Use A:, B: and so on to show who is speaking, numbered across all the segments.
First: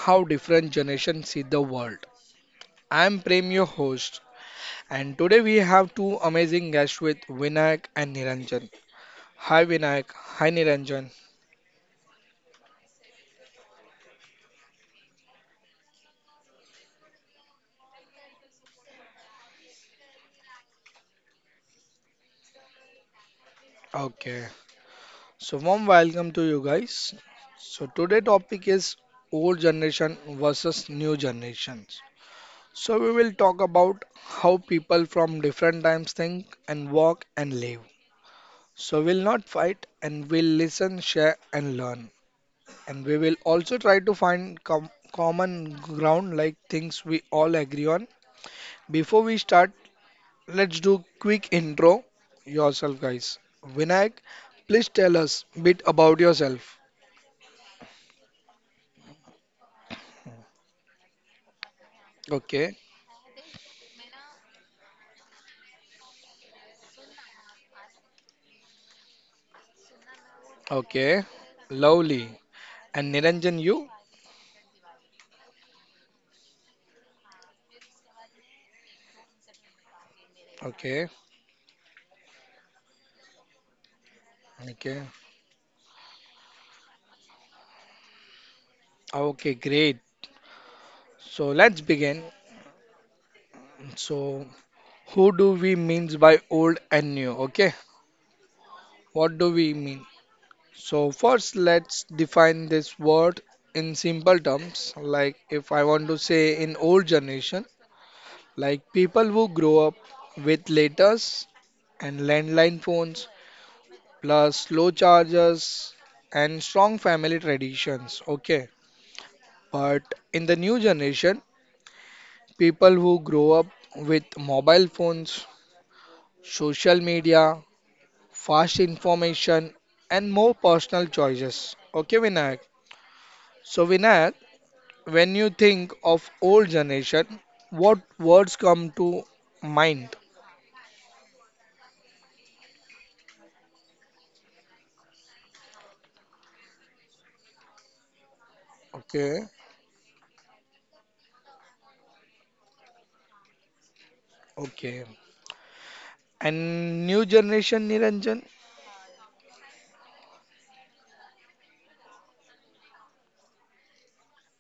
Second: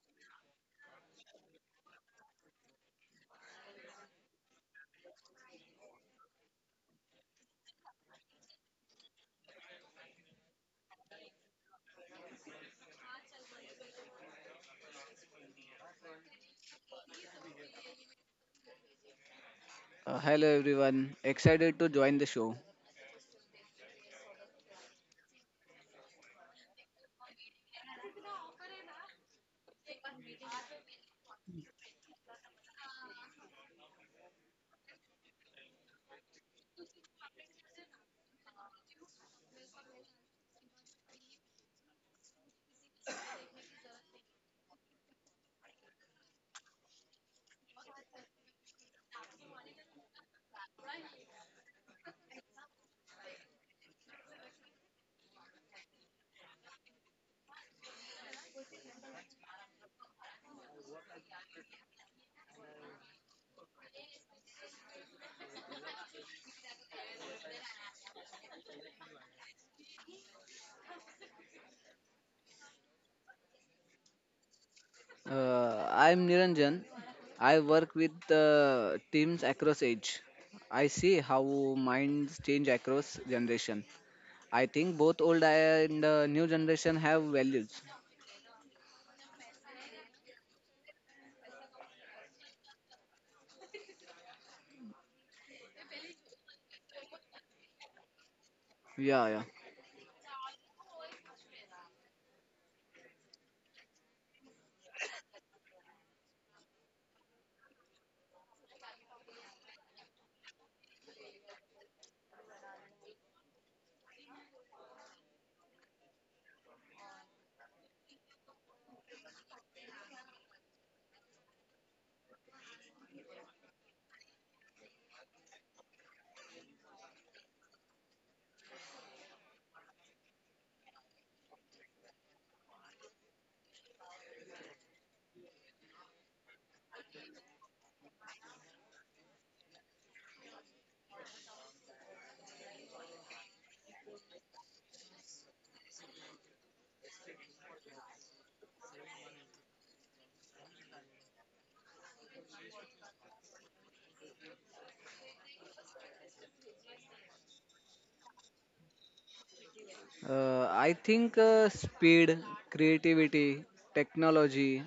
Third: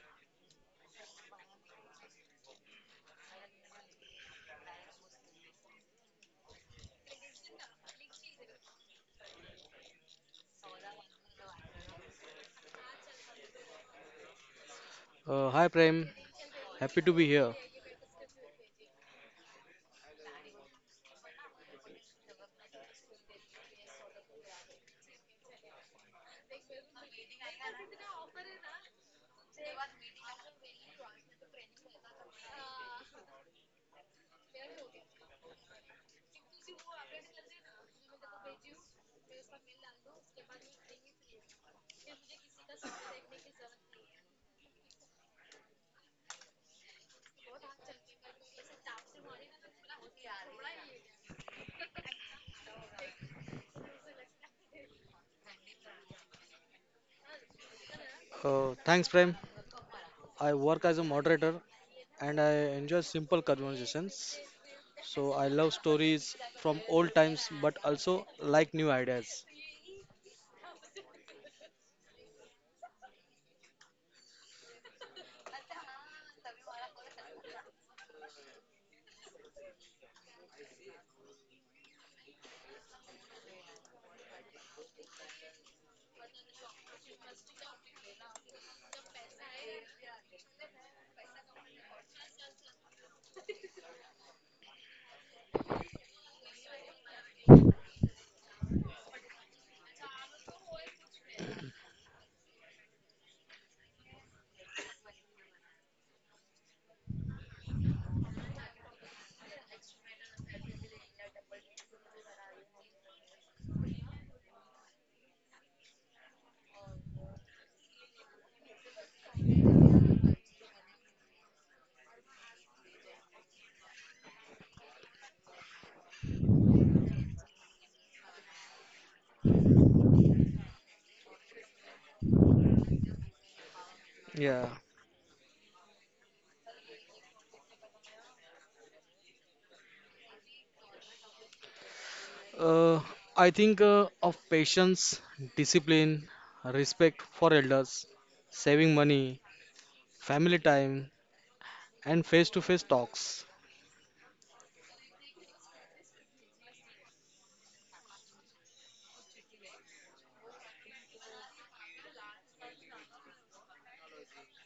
A: how different generations see the world. I'm Prem, your host, and today we have two amazing guests with Vinayak and Niranjan. Hi Vinayak, hi Niranjan.
B: Hi Prem, happy to be here.
C: Hello everyone, excited to join the show.
A: Okay, so warm welcome to you guys. So today topic is old generation versus new generations. So we will talk about how people from different times think and walk and live. So we'll not fight and we'll listen, share, and learn. And we will also try to find common ground like things we all agree on. Before we start, let's do quick intro yourself guys. Vinayak, please tell us bit about yourself.
B: Thanks Prem. I work as a moderator and I
A: Okay.
B: enjoy simple conversations. So I love stories from old times but also like new ideas.
A: Okay. Lovely. And Niranjan you?
C: I'm Niranjan. I work with teams across age. I see how
A: Okay.
C: minds change across generation. I think both
A: Okay.
C: old and new generation have values.
A: Okay, great. So let's begin. So who do we means by old and new? Okay.
C: Yeah, yeah.
A: What do we mean? So, first, let's define this word in simple terms. Like, if I want to say in old generation, like people who grow up with letters and landline phones, plus slow chargers and strong family traditions. Okay, but in the new generation, people who grow up with mobile phones, social media, fast information, and more personal choices. Okay, Vinayak. So, Vinayak.
B: Yeah.
A: When you think of old generation, what words come to mind?
B: Uh, I think of patience, discipline, respect for elders, saving money,
A: Okay,
B: family time and face-to-face talks.
A: okay. And new generation, Niranjan,
C: I think speed, creativity, technology,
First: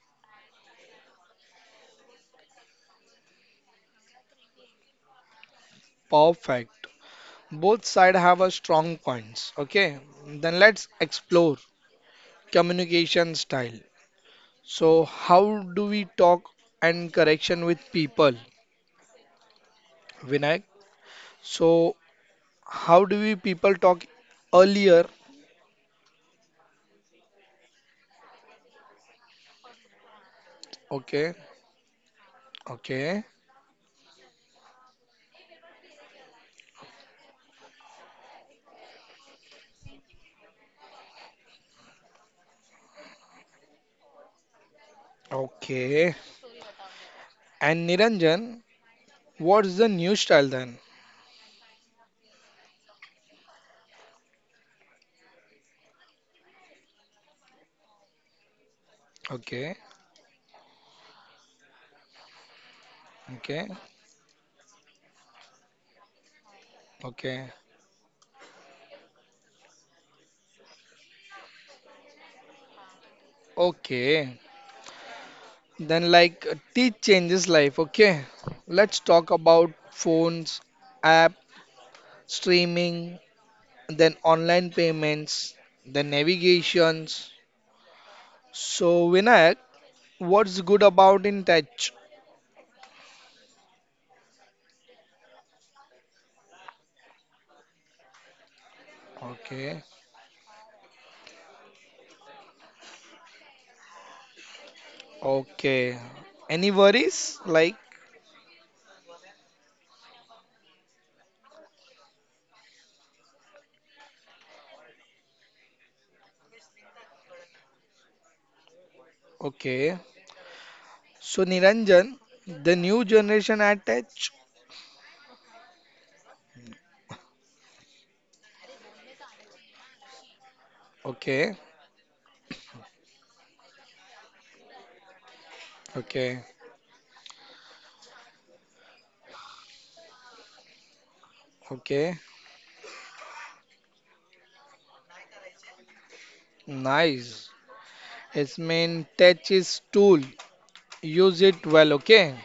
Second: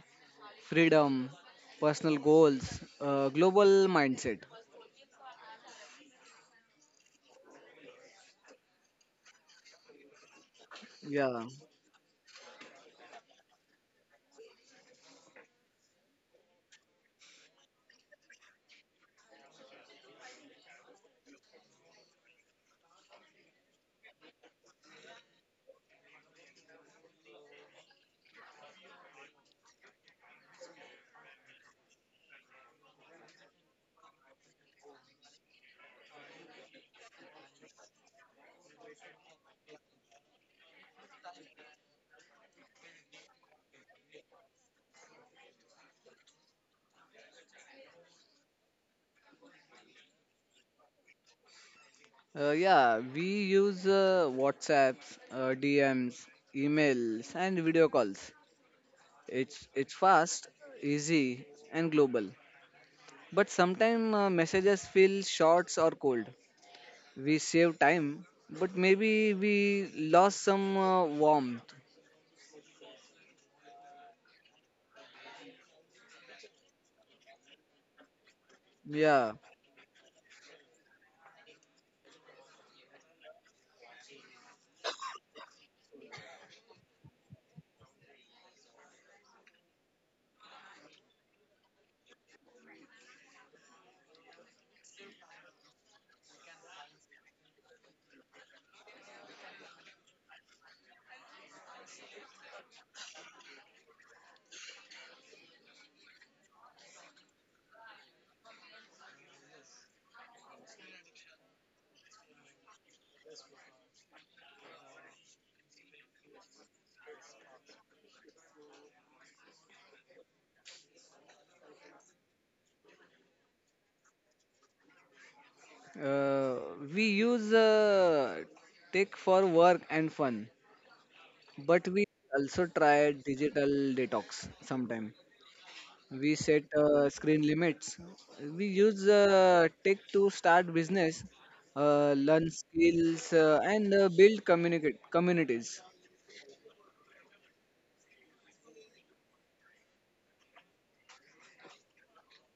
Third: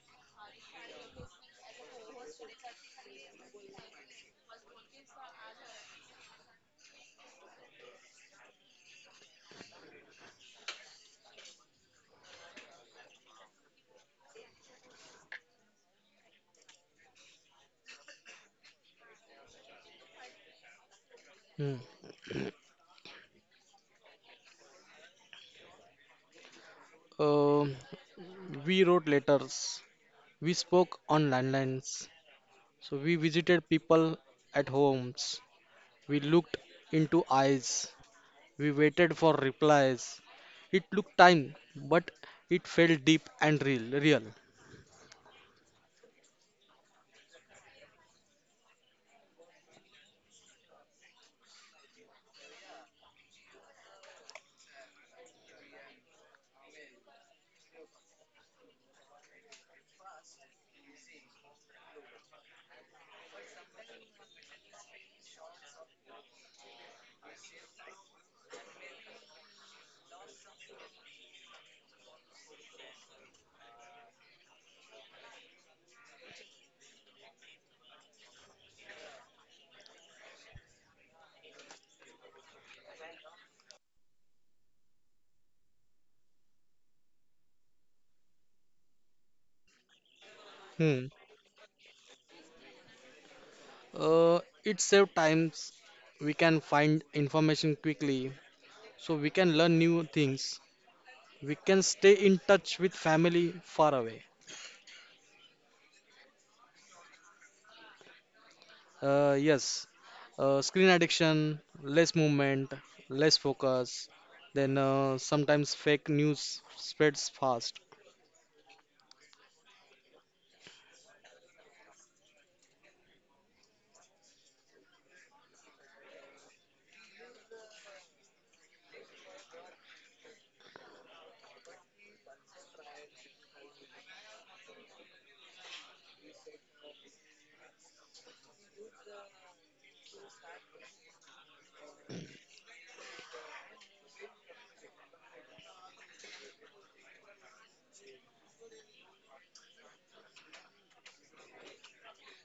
C: freedom, personal goals, global mindset.
A: perfect. Both side have a strong points. Okay, then let's
C: Yeah.
A: explore communication style. So, how do we talk and correction with people, Vinayak?
B: Hmm.
A: So, how do we people talk earlier?
B: Um we wrote letters. We spoke on
A: Okay,
B: landlines. So we
A: okay,
B: visited people at homes. We looked into eyes. We waited for replies. It took time, but it felt deep and real.
A: okay. And Niranjan, what's the new style then?
C: Yeah, we use WhatsApps, DMs, emails, and video calls. It's
A: Okay,
C: it's fast, easy, and global. But
A: okay,
C: sometimes messages feel short or cold. We
A: okay,
C: save time, but maybe we lost some warmth.
A: okay. Then, like, teach changes life. Okay, let's
C: Yeah,
A: talk about phones, app, streaming, then online payments, then navigations. So, Vinayak, what's good
B: Hmm.
A: about in touch?
B: It saved times. We can find information quickly, so we can learn
A: Okay,
B: new things. We can stay in touch with family far away.
A: okay. Any worries? Like,
B: Yes, screen addiction, less movement, less focus, then sometimes fake news spreads fast.
A: okay. So, Niranjan, the new generation at touch.
C: uh, we use tech for work and fun,
A: Okay,
C: but we also try digital detox sometime. We
A: okay,
C: set screen limits, we use tech to start business,
A: okay.
C: learn skills, and build communicate communities.
A: Nice. Its main touch is tool. Use it well, okay?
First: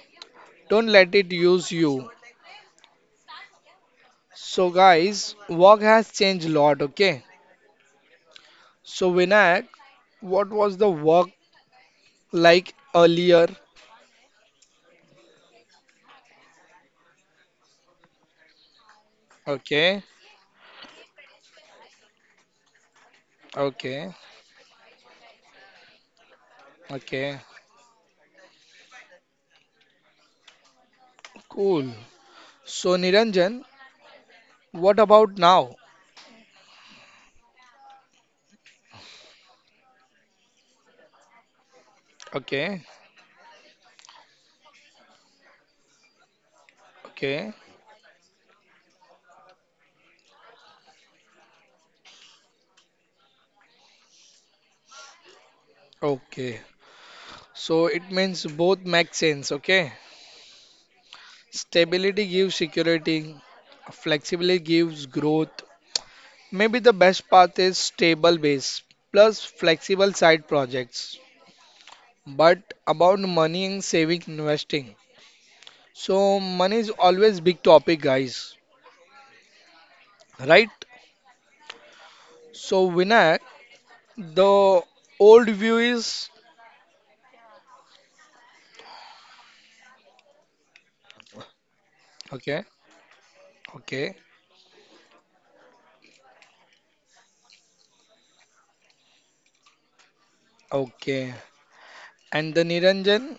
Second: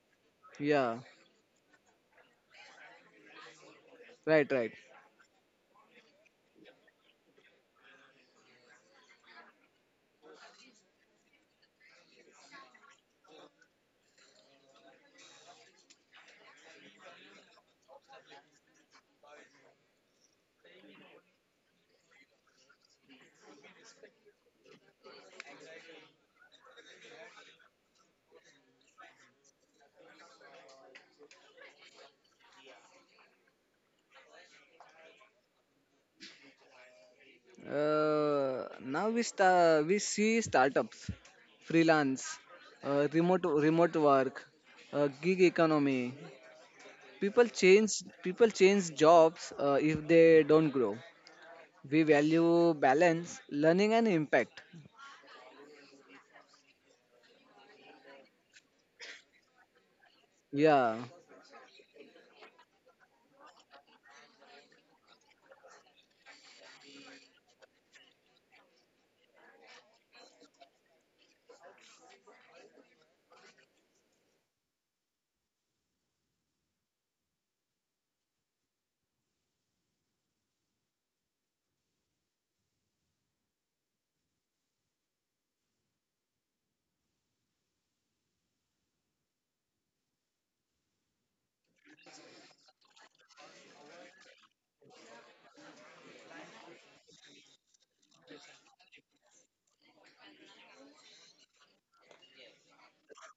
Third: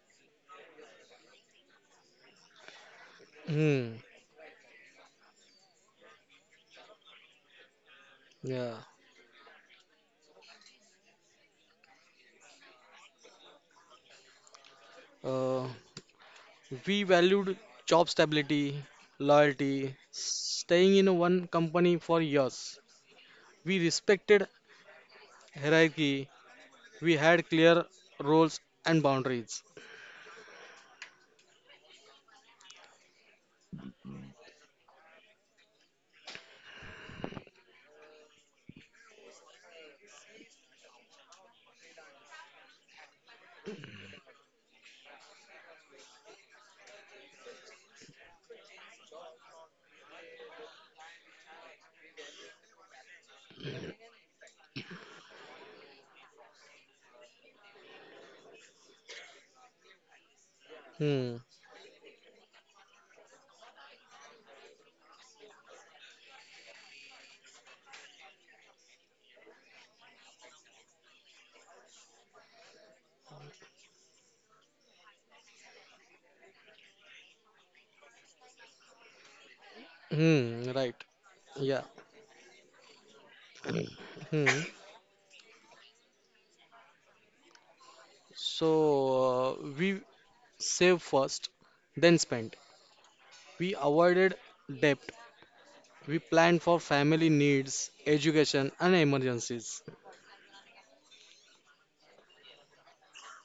A: Don't
C: Yeah,
A: let it use you.
B: Hmm,
C: right,
A: So,
C: right.
A: guys, work has changed a lot, okay?
B: yeah.
A: So, Vinayak, what was the work like earlier?
B: Uh, we valued job stability, loyalty,
A: Okay,
B: staying in one company for years. We
A: okay,
B: respected hierarchy. We
A: okay,
B: had clear roles and boundaries.
A: cool. So, Niranjan, what about now?
C: Now we see startups, freelance,
A: Okay,
C: uh, remote work, gig economy.
A: okay,
C: People change jobs if they don't grow. We value balance, learning and impact.
A: okay. So, it means both make sense, okay?
C: Yeah.
B: Hmm,
A: Stability gives security, flexibility gives growth. Maybe the best path is stable base plus flexible side projects. But about money and saving investing. So money is always big topic guys,
B: hmm,
A: right?
B: right. Yeah.
A: So Vinayak,
B: Hmm.
A: the old view is
B: We save first, then spend.
A: okay,
B: We
A: okay,
B: avoided debt. We planned for family needs, education, and emergencies.
A: okay. And the Niranjan,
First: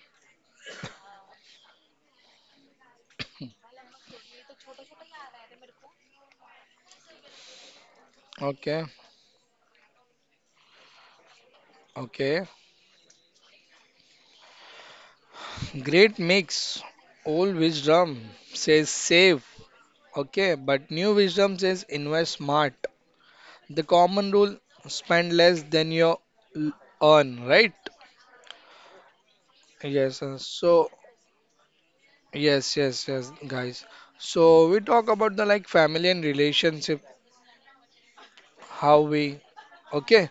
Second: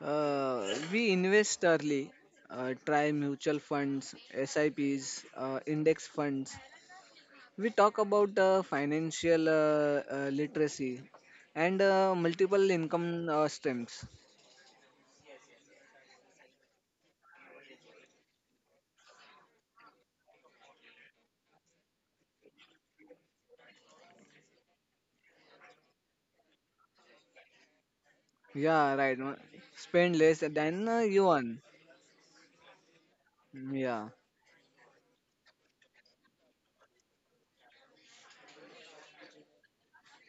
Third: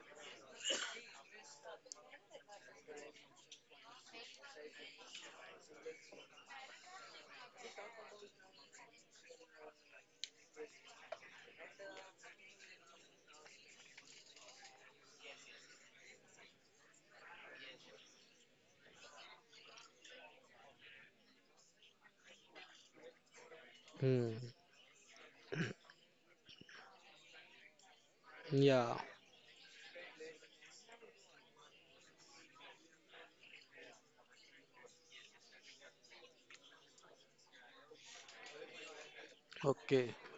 C: We invest early, try mutual funds, SIPs, index funds. We talk about
A: okay,
C: financial literacy and
A: okay.
C: multiple income streams.
A: Great mix. Old wisdom says save, okay, but new wisdom says invest smart. The
B: Hmm.
A: common rule spend less than you l- earn, right?
B: Yeah.
C: Yeah, right. No? Spend
A: Yes,
C: less than
A: so
C: you earn.
A: yes, yes, yes, guys.
C: Yeah,
A: So we talk about the like family and relationship, how we
B: Okay.
A: okay,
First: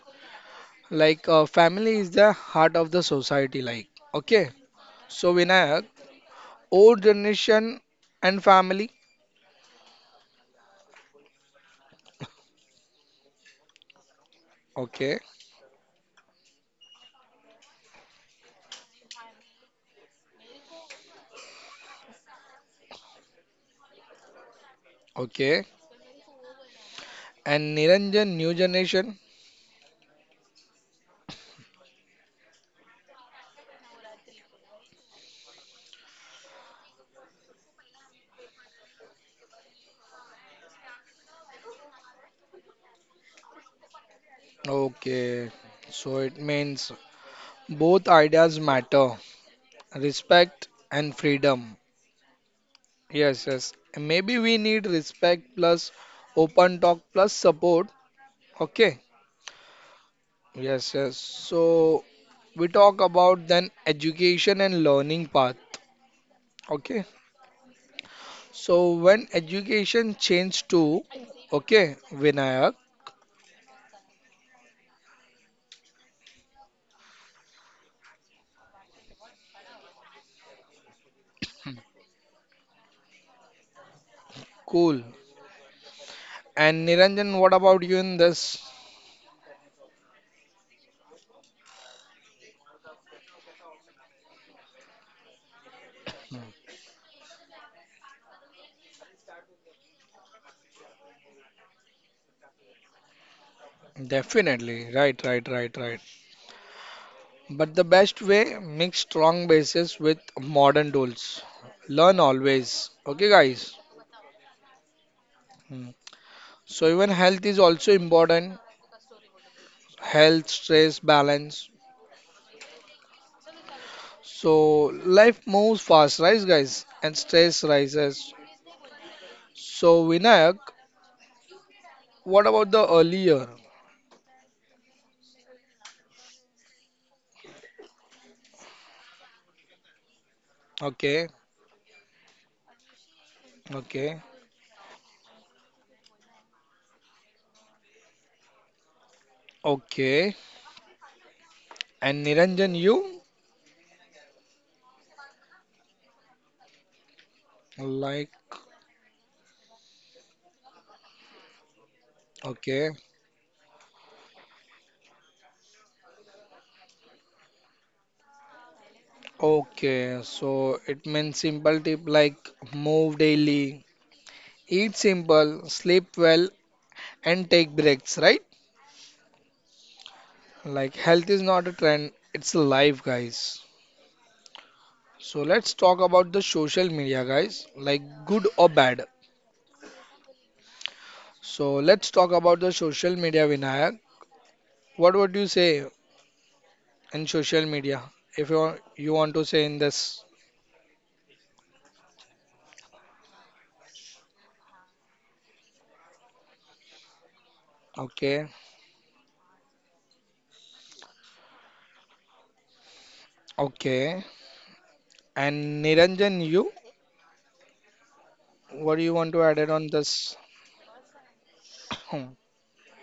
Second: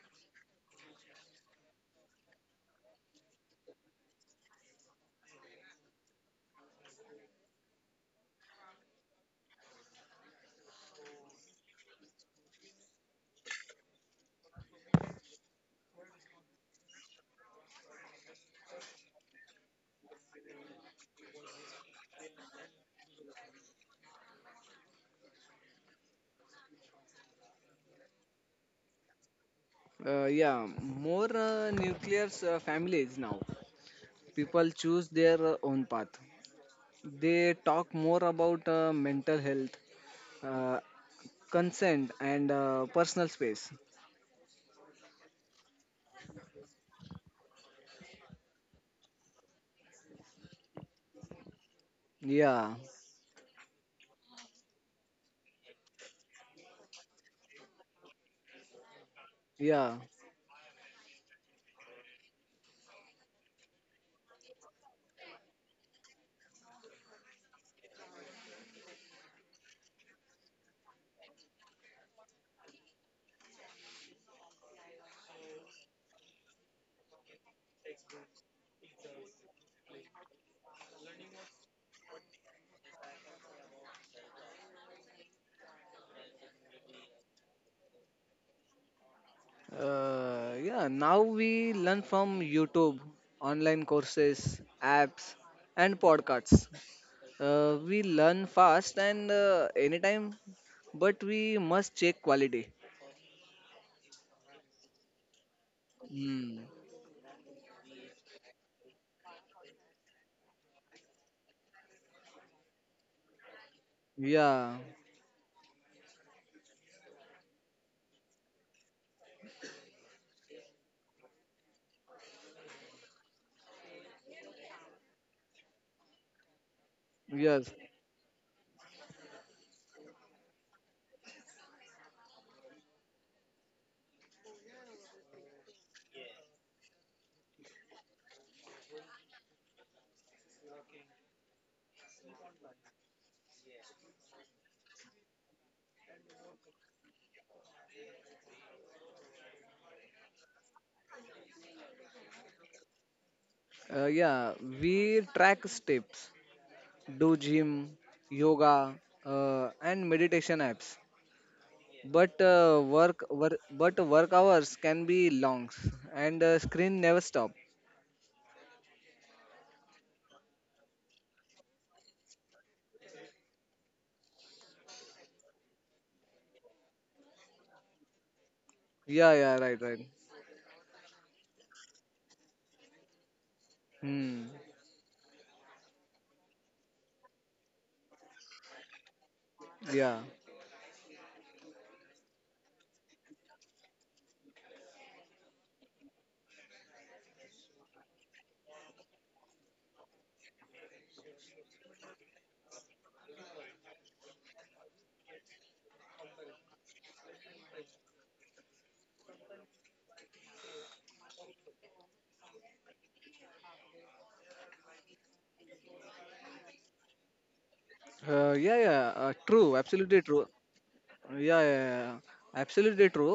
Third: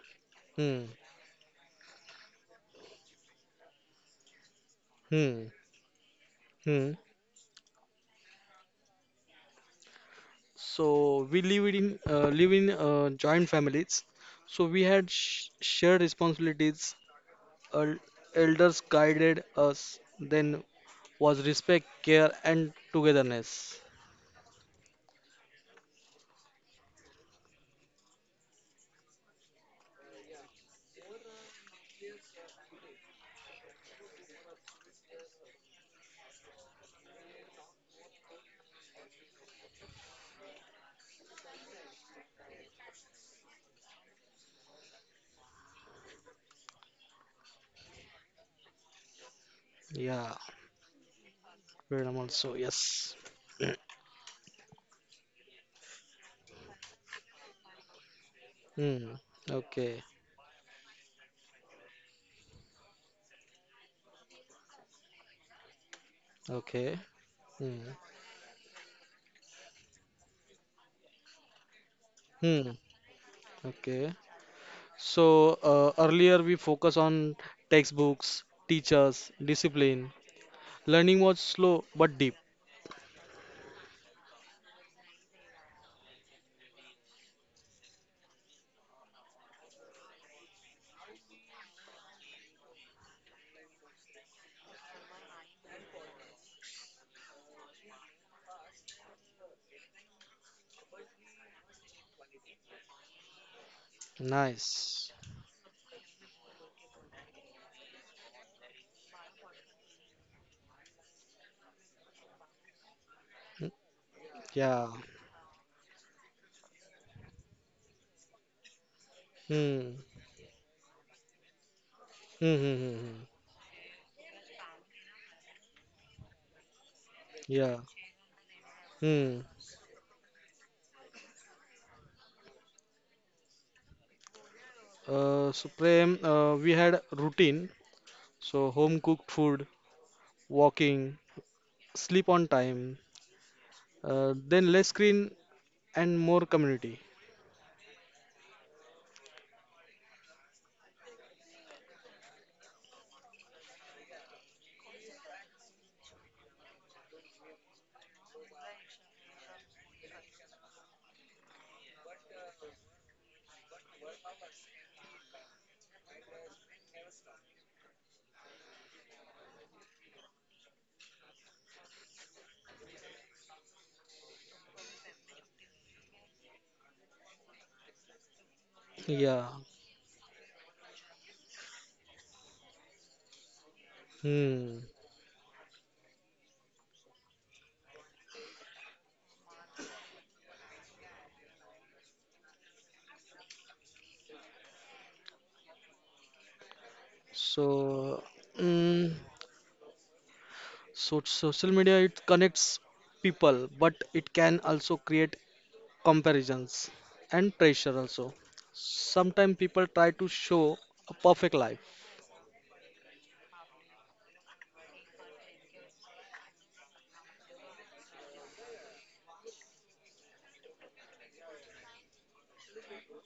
B: Hmm.
A: like family is the heart of the society, like okay. So
B: Hmm.
A: Vinayak,
B: Hmm.
A: old generation and family,
B: So we live in joint families. So we had
A: okay,
B: sh shared responsibilities. El elders guided us. Then was respect, care, and togetherness.
A: okay, and Niranjan, new generation,
C: yeah. More nuclear families now. People choose their own path. They talk more about mental health, uh, consent and personal space.
A: okay. So it means both ideas matter,
B: Yeah.
A: respect and freedom.
B: Freedom also.
C: Yeah,
B: Yes.
A: Yes, yes. Maybe we need respect plus open talk plus support. Okay.
B: Hmm.
C: yeah.
B: Okay.
A: Yes, yes. So we talk about then education and learning path.
B: Okay.
A: Okay.
B: Hmm.
A: So when education changed to okay,
B: Hmm.
A: Vinayak,
B: Okay. So earlier we focus on textbooks, teachers, discipline. Learning was slow but deep.
A: cool. And Niranjan, what about you in this?
C: Yeah, now we learn from YouTube, online courses, apps and podcasts. We learn fast and anytime, but we must check quality.
A: Definitely.
B: Nice.
A: Right, right, right, right.
C: Hmm.
A: But the best way, mix strong bases with modern tools. Learn always. Okay, guys.
B: Hmm,
C: Yeah.
B: yeah.
A: Hmm. So even health is also important.
B: Hmm.
A: Health, stress, balance.
B: Hmm. Hmm. hmm, hmm.
A: So life moves fast, right, guys? And stress
C: Yes.
B: Yeah.
A: rises.
B: Hmm.
A: So Vinayak, what about the earlier?
B: So Prem, we had routine. So home cooked food, walking,
A: Okay,
B: sleep on time.
A: okay,
B: Then less screen and more community.
A: okay. And Niranjan, you
C: Yeah, we track steps, do gym,
A: like?
C: yoga, and meditation apps, but uh,
A: Okay,
C: work, work but work hours can be long and screen never stop.
A: okay. So it means simple tip like move daily, eat simple, sleep well, and take breaks, right?
C: Yeah,
B: Yeah.
C: yeah, right, right.
A: Like health is not a trend, it's a life, guys.
C: Hmm.
B: Hmm.
A: So let's talk about the social media, guys, like good or bad.
C: Yeah.
A: So let's talk about the social media, Vinayak. What would you say in social media
B: So.
A: if you want, you
B: Mm,
A: want to say in this?
B: So social media it connects people, but it can also create comparisons and pressure also.
A: Okay,
B: Sometimes people try to show a perfect life.
A: okay. And Niranjan, you,
C: Yeah,
A: what do you want to
C: true,
A: add it on
C: absolutely true.
A: this?
C: Yeah, yeah, yeah.
A: Hmm.
C: Absolutely true.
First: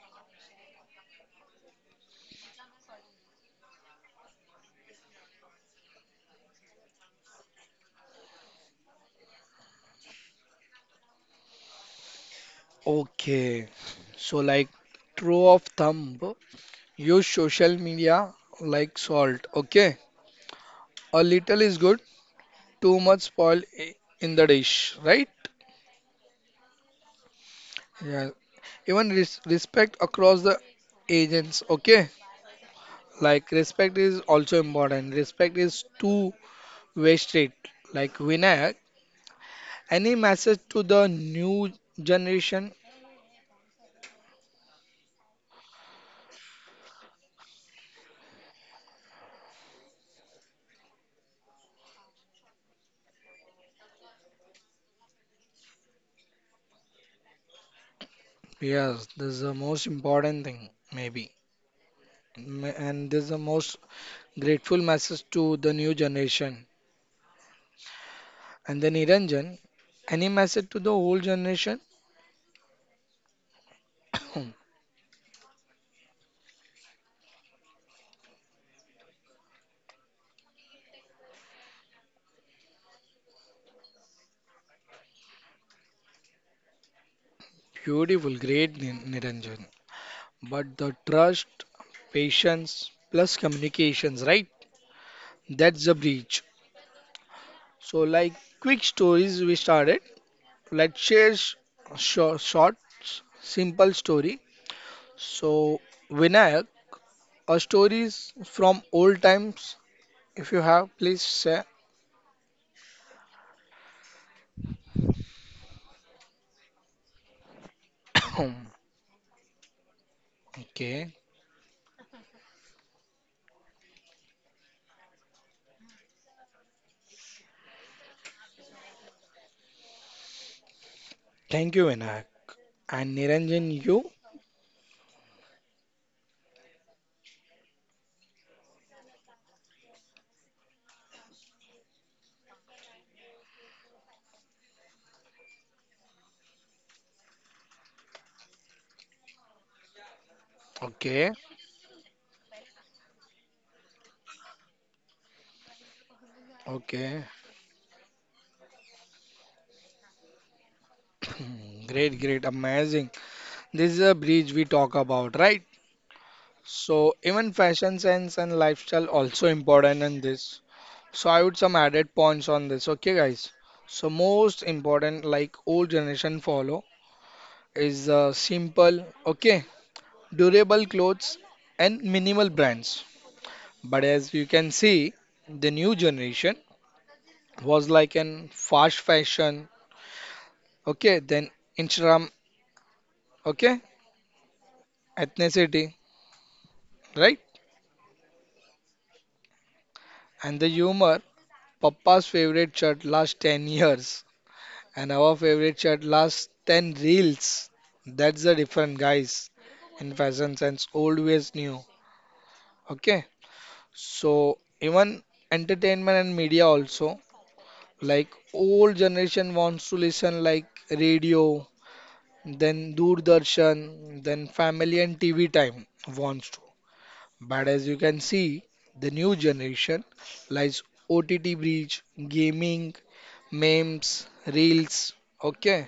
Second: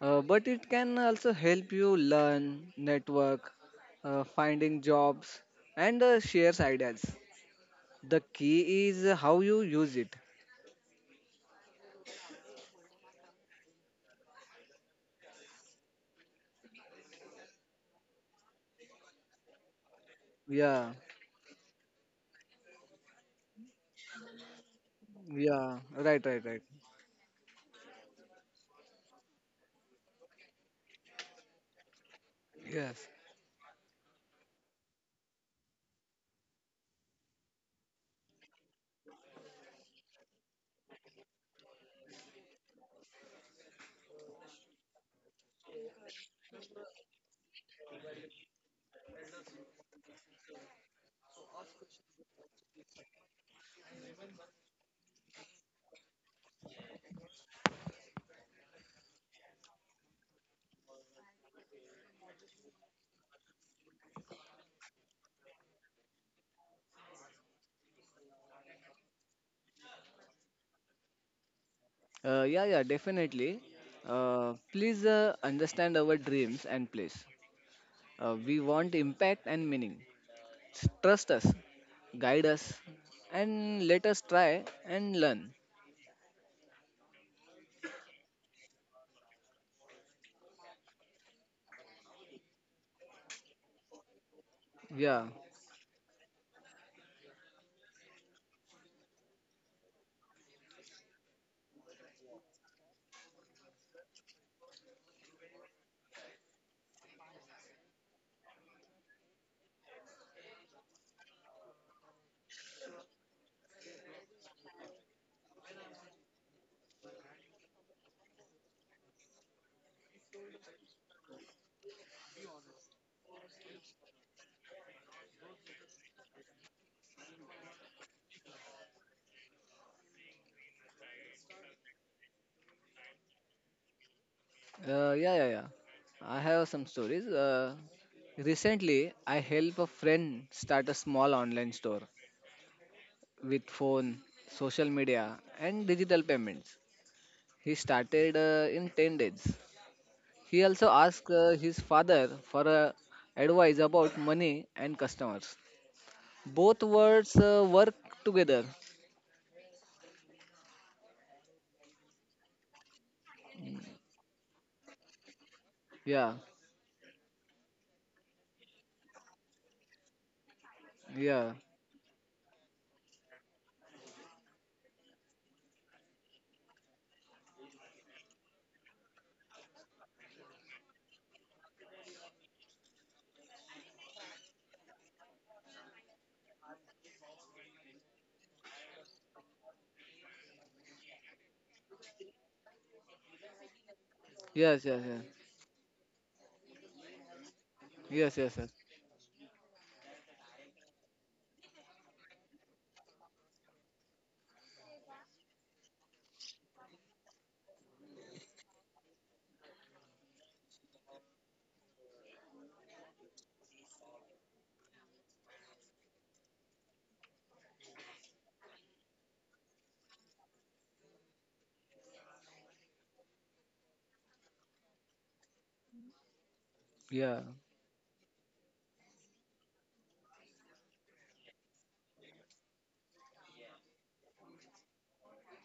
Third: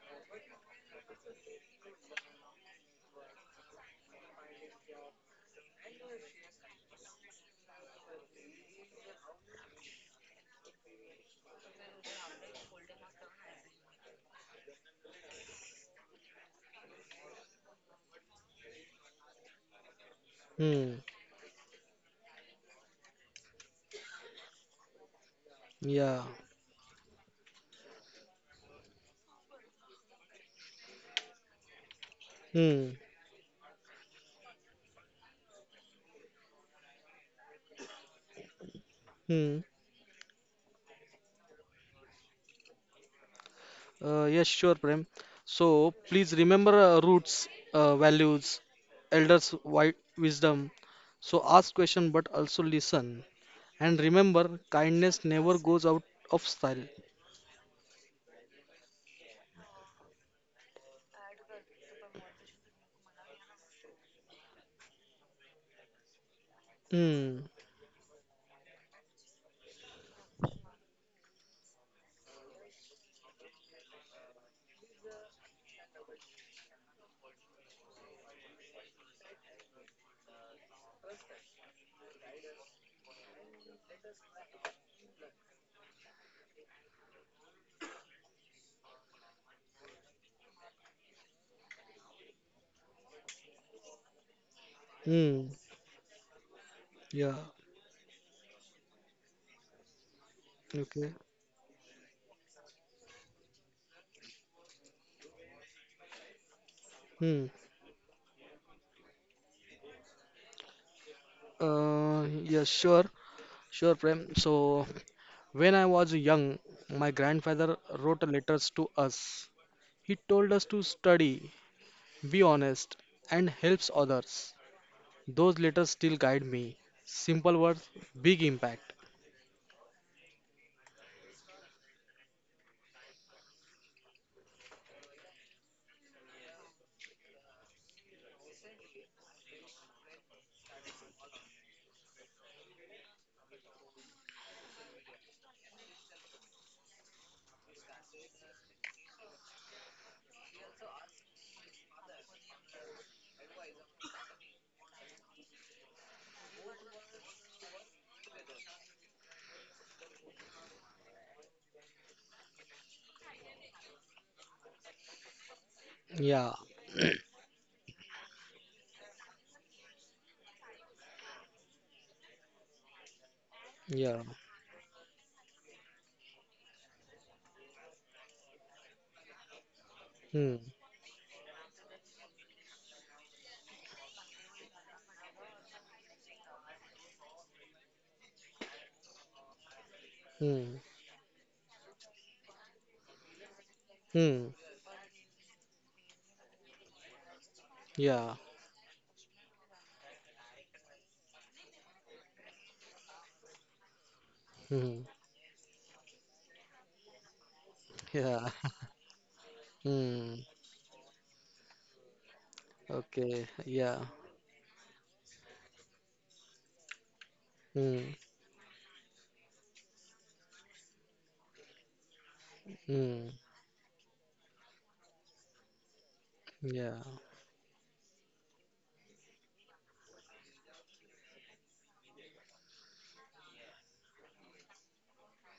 C: But it can also help you learn, network, finding jobs and shares ideas. The key is how you use it.
A: Okay. So like true of thumb, use social media like salt. Okay.
C: Yeah,
B: Hmm.
A: A little is good, too much spoil in the dish, right?
C: yeah,
B: Yeah.
C: right, right, right.
A: Yeah. Even respect across the agents okay
B: Hmm.
C: Yes.
A: like respect is also important respect is two-way street like Vinayak,
B: Hmm.
A: any message to the new generation?
B: Yes, sure, Prem. So please remember roots, values, elders' wisdom. So ask question, but also listen. And remember, kindness never goes out of style.
A: Yes, this is the most important thing maybe and this is the most grateful message to the new generation.
B: Hmm.
A: And then Niranjan, any message to the old generation?
C: Yeah, definitely. Please understand our dreams and place. We want impact and meaning. Trust us, guide us, and let us try and learn.
A: Beautiful great Niranjan but the trust patience plus communications right.
C: Yeah,
B: Hmm.
A: That's the breach.
B: Yeah.
A: So, like quick stories, we started. Let's share
B: Okay.
A: short, short, simple story. So, Vinayak, a
B: Hmm.
A: stories from old times. If you have, please say.
B: Yes, sure, Prem. So, when I was young, my grandfather wrote letters to us. He told us to
A: okay.
B: study, be honest, and helps others. Those letters still guide me. Simple words, big impact.
A: Thank you, Vinayak. And Niranjan, you.
C: yeah, yeah, yeah. I have some stories. Recently, I helped a friend start a small online store with phone, social media, and digital payments. He started in 10 days. He also
A: Okay.
C: asked his father for advice about money and customers. Both
A: Okay.
C: words work together.
A: Great, great, amazing. This is a bridge we talk about, right?
C: Yeah,
B: Yeah,
A: So even fashion sense and lifestyle also important in this. So I would
C: yeah,
A: some added points on this. Okay, guys. So
B: yeah.
A: most important, like old generation follow, is simple, okay, durable
B: Hmm.
A: clothes and minimal brands. But as you can see, the new generation was like an fast fashion,
B: Hmm.
A: okay, then Instagram, okay,
B: Hmm.
C: yes, yes, yes,
A: ethnicity, right,
C: yes,
B: Yeah.
C: yes, yes.
A: and the humor. Papa's favorite shirt last 10 years. And our
B: Hmm.
A: favorite shirt lasts 10 reels. That's the
B: Yeah.
A: different guys in fashion
B: Hmm.
A: sense, old ways new. Okay.
B: Okay. Yeah.
A: So even entertainment and media also, like
B: Hmm.
A: old generation wants to listen like radio, then
B: Hmm.
A: Doordarshan, then family and TV time wants to.
B: Yeah.
C: Yeah,
A: But as you can see, the new generation lies OTT bridge, gaming, memes, reels. Okay.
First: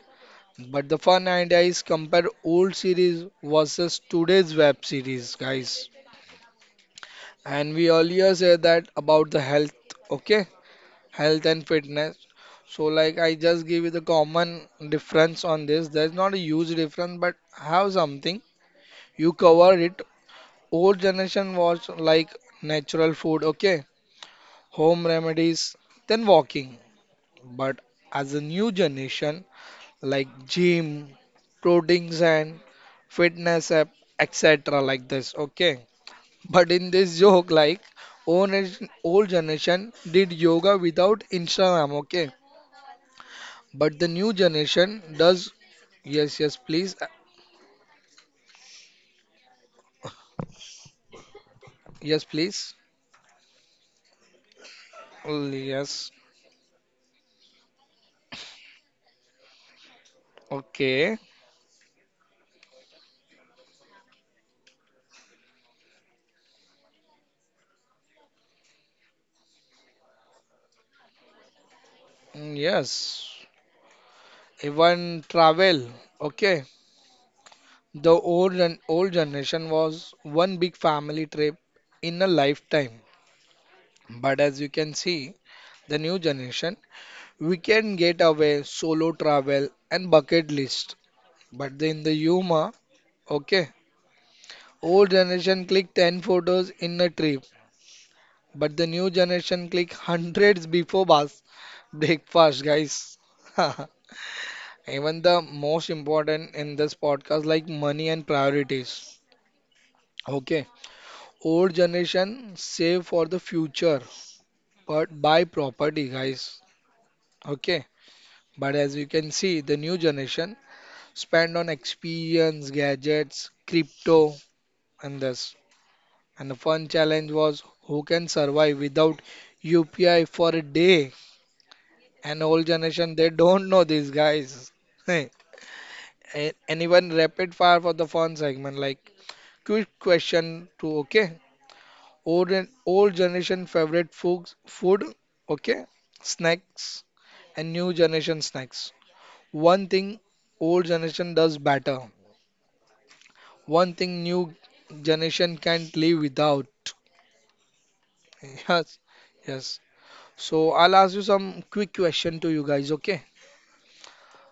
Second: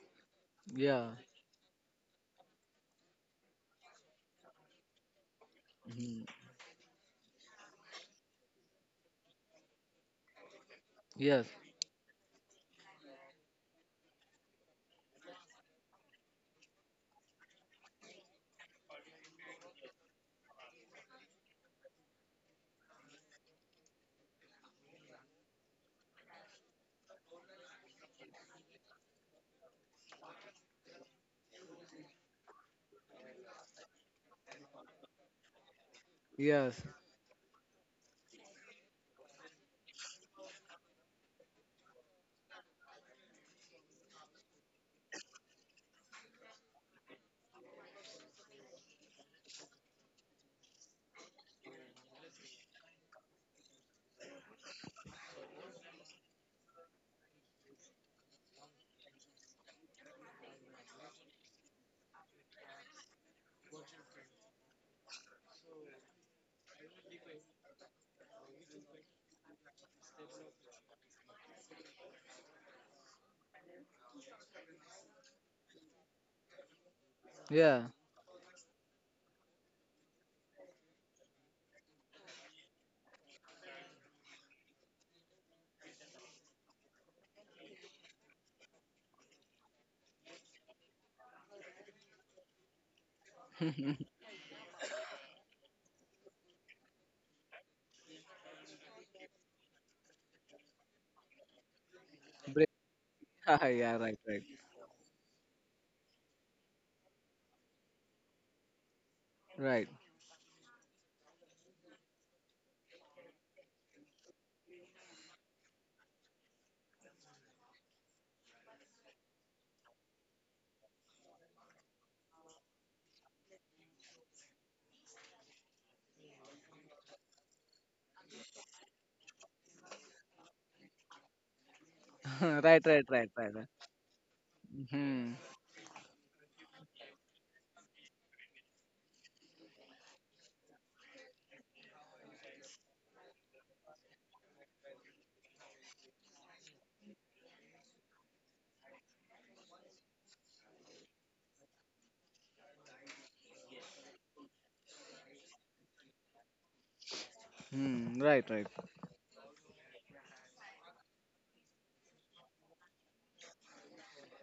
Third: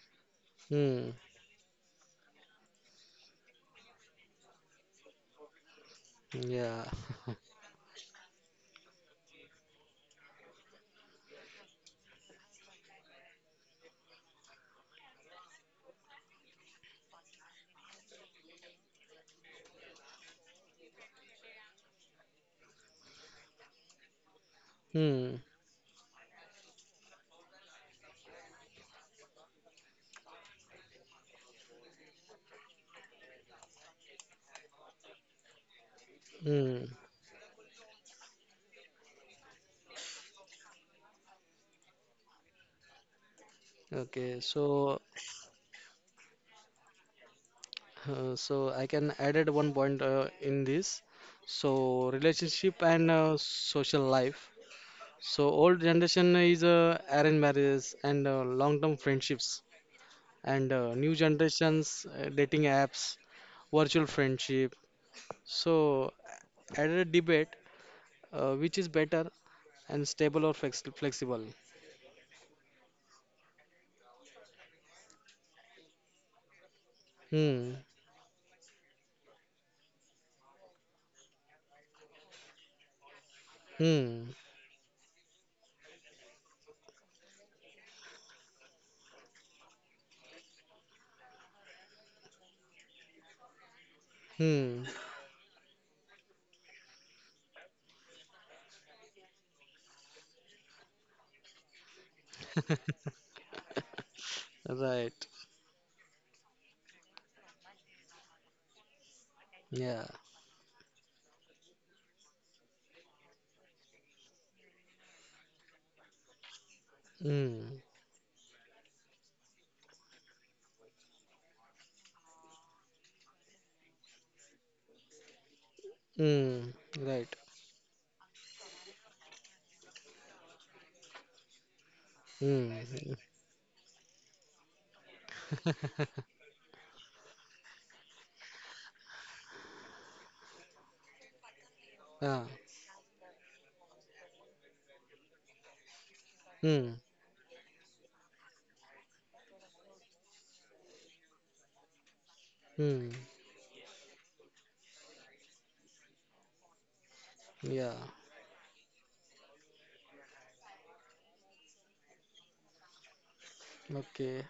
A: But the
C: yeah.
B: Hmm.
A: fun idea is compare old series versus today's web series, guys.
C: Mhm.
B: Yeah.
A: And we earlier said that about the health, okay? Health
C: Yes,
A: and fitness. So like I just give you the common difference on this. There's not a huge difference, but have something. You cover it. Old generation was like natural food, okay? Home
B: Hmm.
A: remedies, then walking. But as a new generation, like gym, clothings and fitness app, etc. like this. Okay. But
C: yes,
B: Hmm.
A: in this joke, like old generation did yoga without Instagram. Okay. But the new
B: Okay, so
A: generation does. Yes, yes, please.
B: so I can added one point in this. So
A: Yes, please.
B: relationship and social life. So
A: Oh,
B: old
A: yes.
B: generation is arranged marriages and long-term friendships, and new
A: Okay.
B: generations dating apps, virtual friendship. So added debate, which is better and stable or flexible?
A: Mm, yes. Even travel. Okay.
B: Hmm.
C: yeah.
A: The old and old generation was one big family trip in a lifetime.
B: Hmm.
A: But as you can see, the new generation, we can get away solo travel and bucket list. But in the Yuma, okay,
B: Hmm.
A: old generation click 10 photos in a trip, but the new generation click hundreds before bus breakfast,
C: Break.
A: guys.
C: Yeah, right, right,
A: Even
B: Right.
A: the most important in this podcast, like money and priorities.
C: right.
B: Yeah.
A: Okay, old generation save for the future, but buy property, guys.
B: Hmm.
A: Okay, but as you can see, the new generation spend on experience, gadgets, crypto, and this. And the
B: Hmm.
A: fun
B: Right.
A: challenge was who can survive without UPI for a day? And old
B: Hmm.
C: Right, right,
A: generation, they
C: right, right.
A: don't
C: Right.
A: know these guys. Hey,
C: Hmm,
A: anyone rapid fire for the fun segment, like quick question to okay.
B: Ah.
A: Old and old generation favorite foods, food, okay,
B: Hmm.
A: snacks, and new generation snacks. One thing old generation does better.
B: Hmm.
A: One thing new generation can't live without.
B: Yeah.
C: hmm, right, right.
A: Yes, yes. So I'll ask you some quick question to you guys, okay?
B: Okay.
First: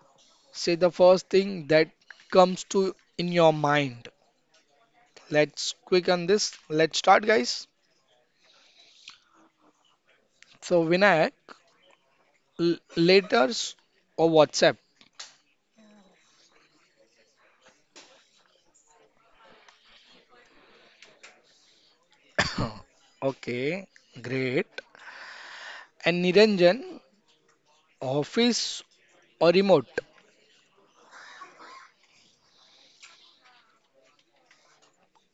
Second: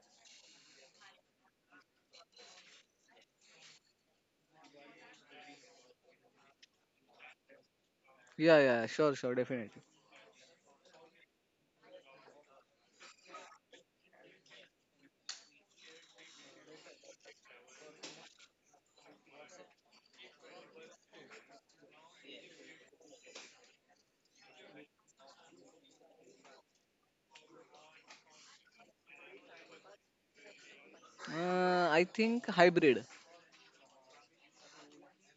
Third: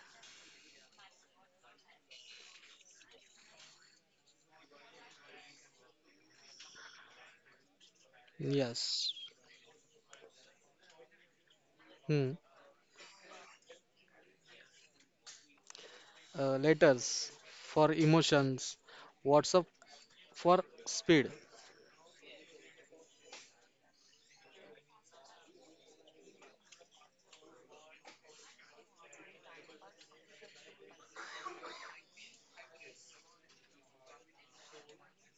A: Say the first thing that comes to in your mind. Let's quick on this. Let's start, guys.
C: Yeah, yeah,
B: Yes.
C: sure, sure, definitely.
A: So Vinayak,
B: Hmm.
A: letters or WhatsApp?
B: Letters for emotions. WhatsApp for speed.
A: Okay, great. And Niranjan, office or remote?
C: I think hybrid.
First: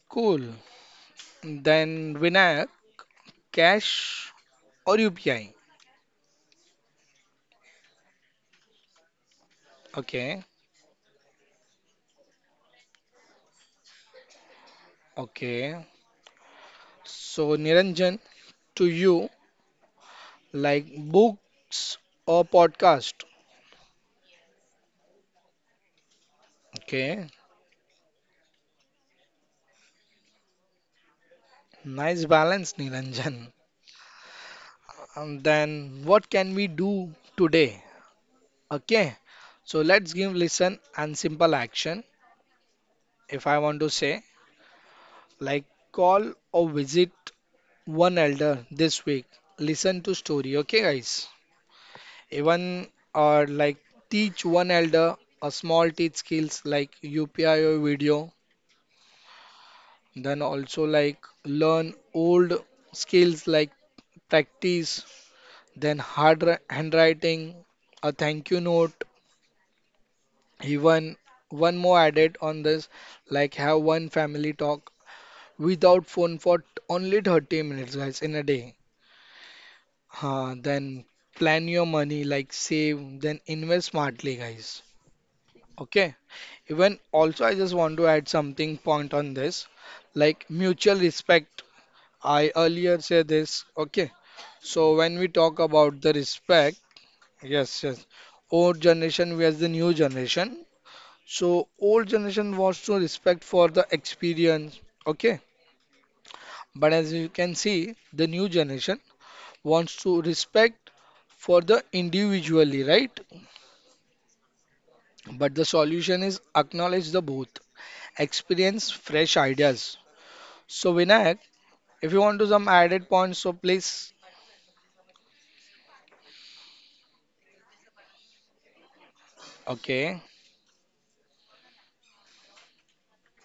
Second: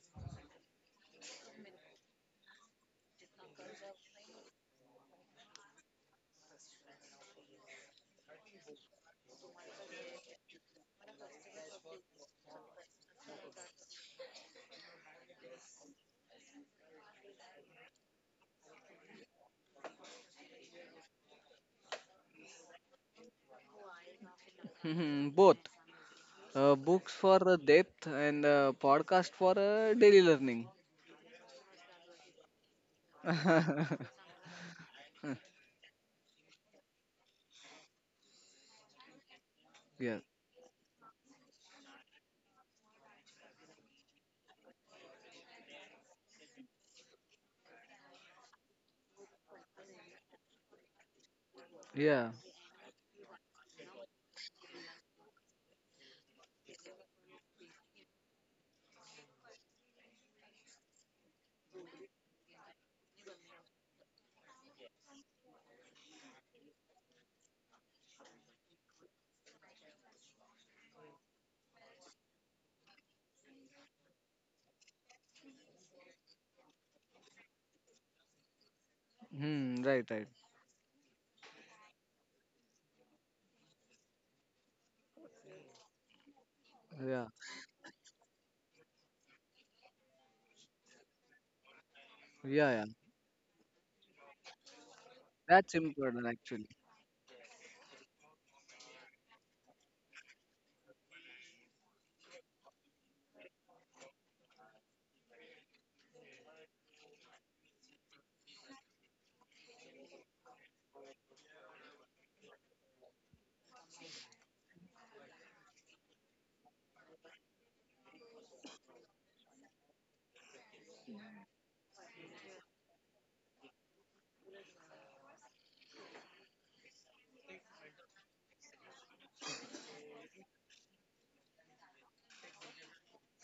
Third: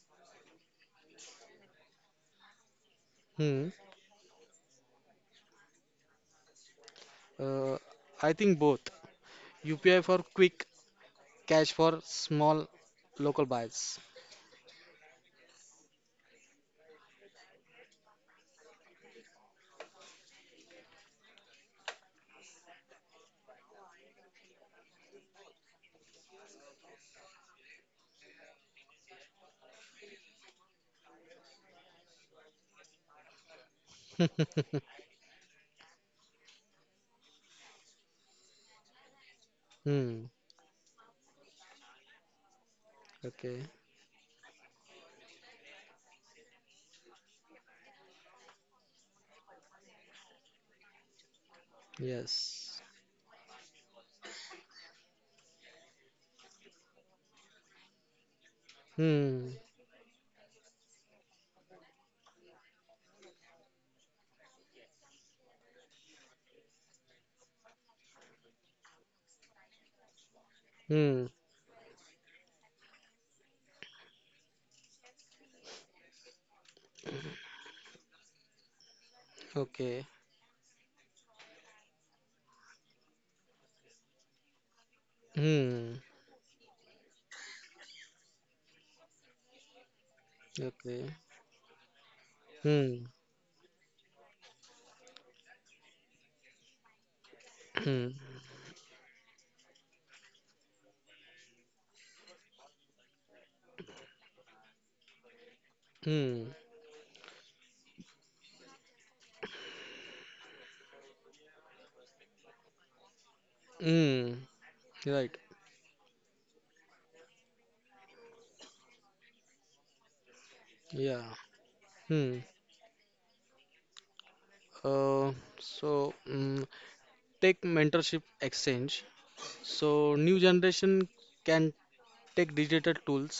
A: Cool. Then Vinayak,
B: Hmm.
A: cash or UPI?
B: Uh, I think both. UPI for
A: Okay.
B: quick, cash for small local buys.
A: Okay, so Niranjan, to you, like books or podcast?
C: Hmm, both. Books
A: Okay,
C: for depth and podcast for daily learning.
A: nice balance, Niranjan. And then what can we do today? Okay, so
C: Yeah,
A: let's
B: Hmm.
A: give listen and simple action. If
B: Okay.
A: I want to say, like call or visit one elder this week. Listen to story. Okay, guys.
C: yeah,
B: Yes.
A: Even or like teach one elder a small teach skills like UPI or video
B: Hmm.
A: then also like learn old skills like practice then handwriting a thank you note even
B: Hmm.
A: one more added on this like have one family talk without phone for only 30 minutes guys in a day
C: hmm, right,
B: Okay.
C: right.
A: then plan your money like save then invest smartly guys
B: Hmm.
A: okay even
C: Yeah,
A: also I just want to add something point on this like mutual
B: Okay.
A: respect I
C: yeah, yeah.
A: earlier
B: Hmm.
A: said this okay. So when we talk
C: That's
A: about the
C: important actually.
A: respect, yes, yes,
B: Hmm.
A: old generation versus the new generation. So old generation wants to respect for the experience, okay?
B: Hmm.
A: But as you can see, the new generation wants to respect for the individually, right?
B: Hmm. Right.
A: But the solution is acknowledge the both, experience fresh ideas. So Vinayak,
B: Yeah.
A: if you want
B: Hmm.
A: to some added points, so please.
B: Uh, so mm Take mentorship exchange. So
A: Okay,
B: new generation can take digital tools,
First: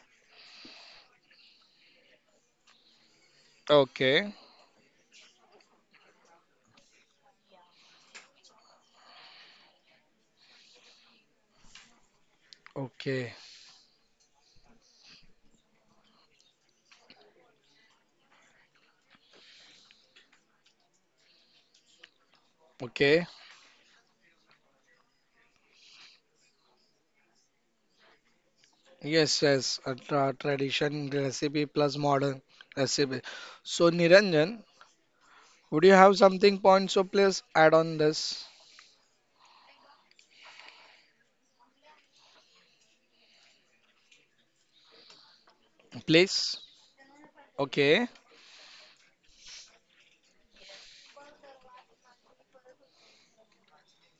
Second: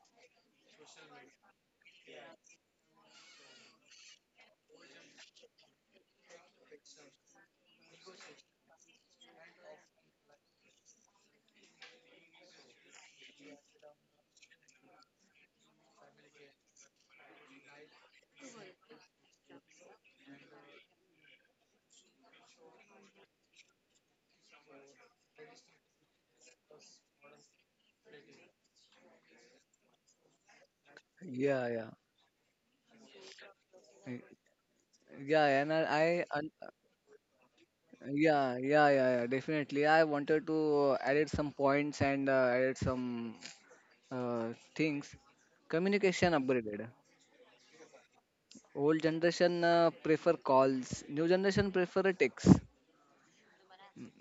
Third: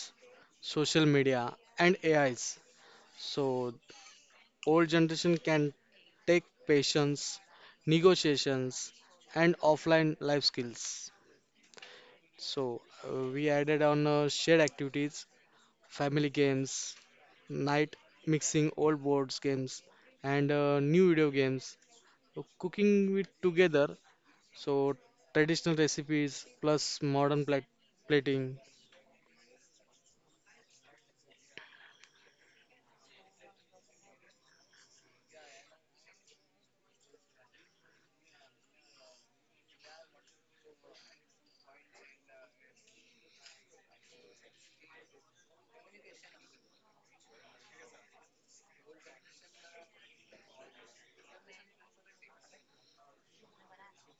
B: social media, and AIs. So
A: okay,
B: old generation can take patience, negotiations, and offline life skills. So
A: okay,
B: we added on shared activities, family games, night mixing old boards games and new video games. So cooking
A: okay.
B: it together. So traditional recipes plus modern plating.
A: Yes, yes, a tradition recipe
C: Yeah, yeah.
A: plus modern recipe. So
C: Y-
A: Niranjan,
C: yeah. And
A: would you have something point? So please add on this,
C: yeah, yeah, yeah, yeah. Definitely, I wanted to add some points and added some uh, things. Communication
A: please.
C: upgraded.
A: Okay,
C: Old generation prefer calls. New generation prefer a text.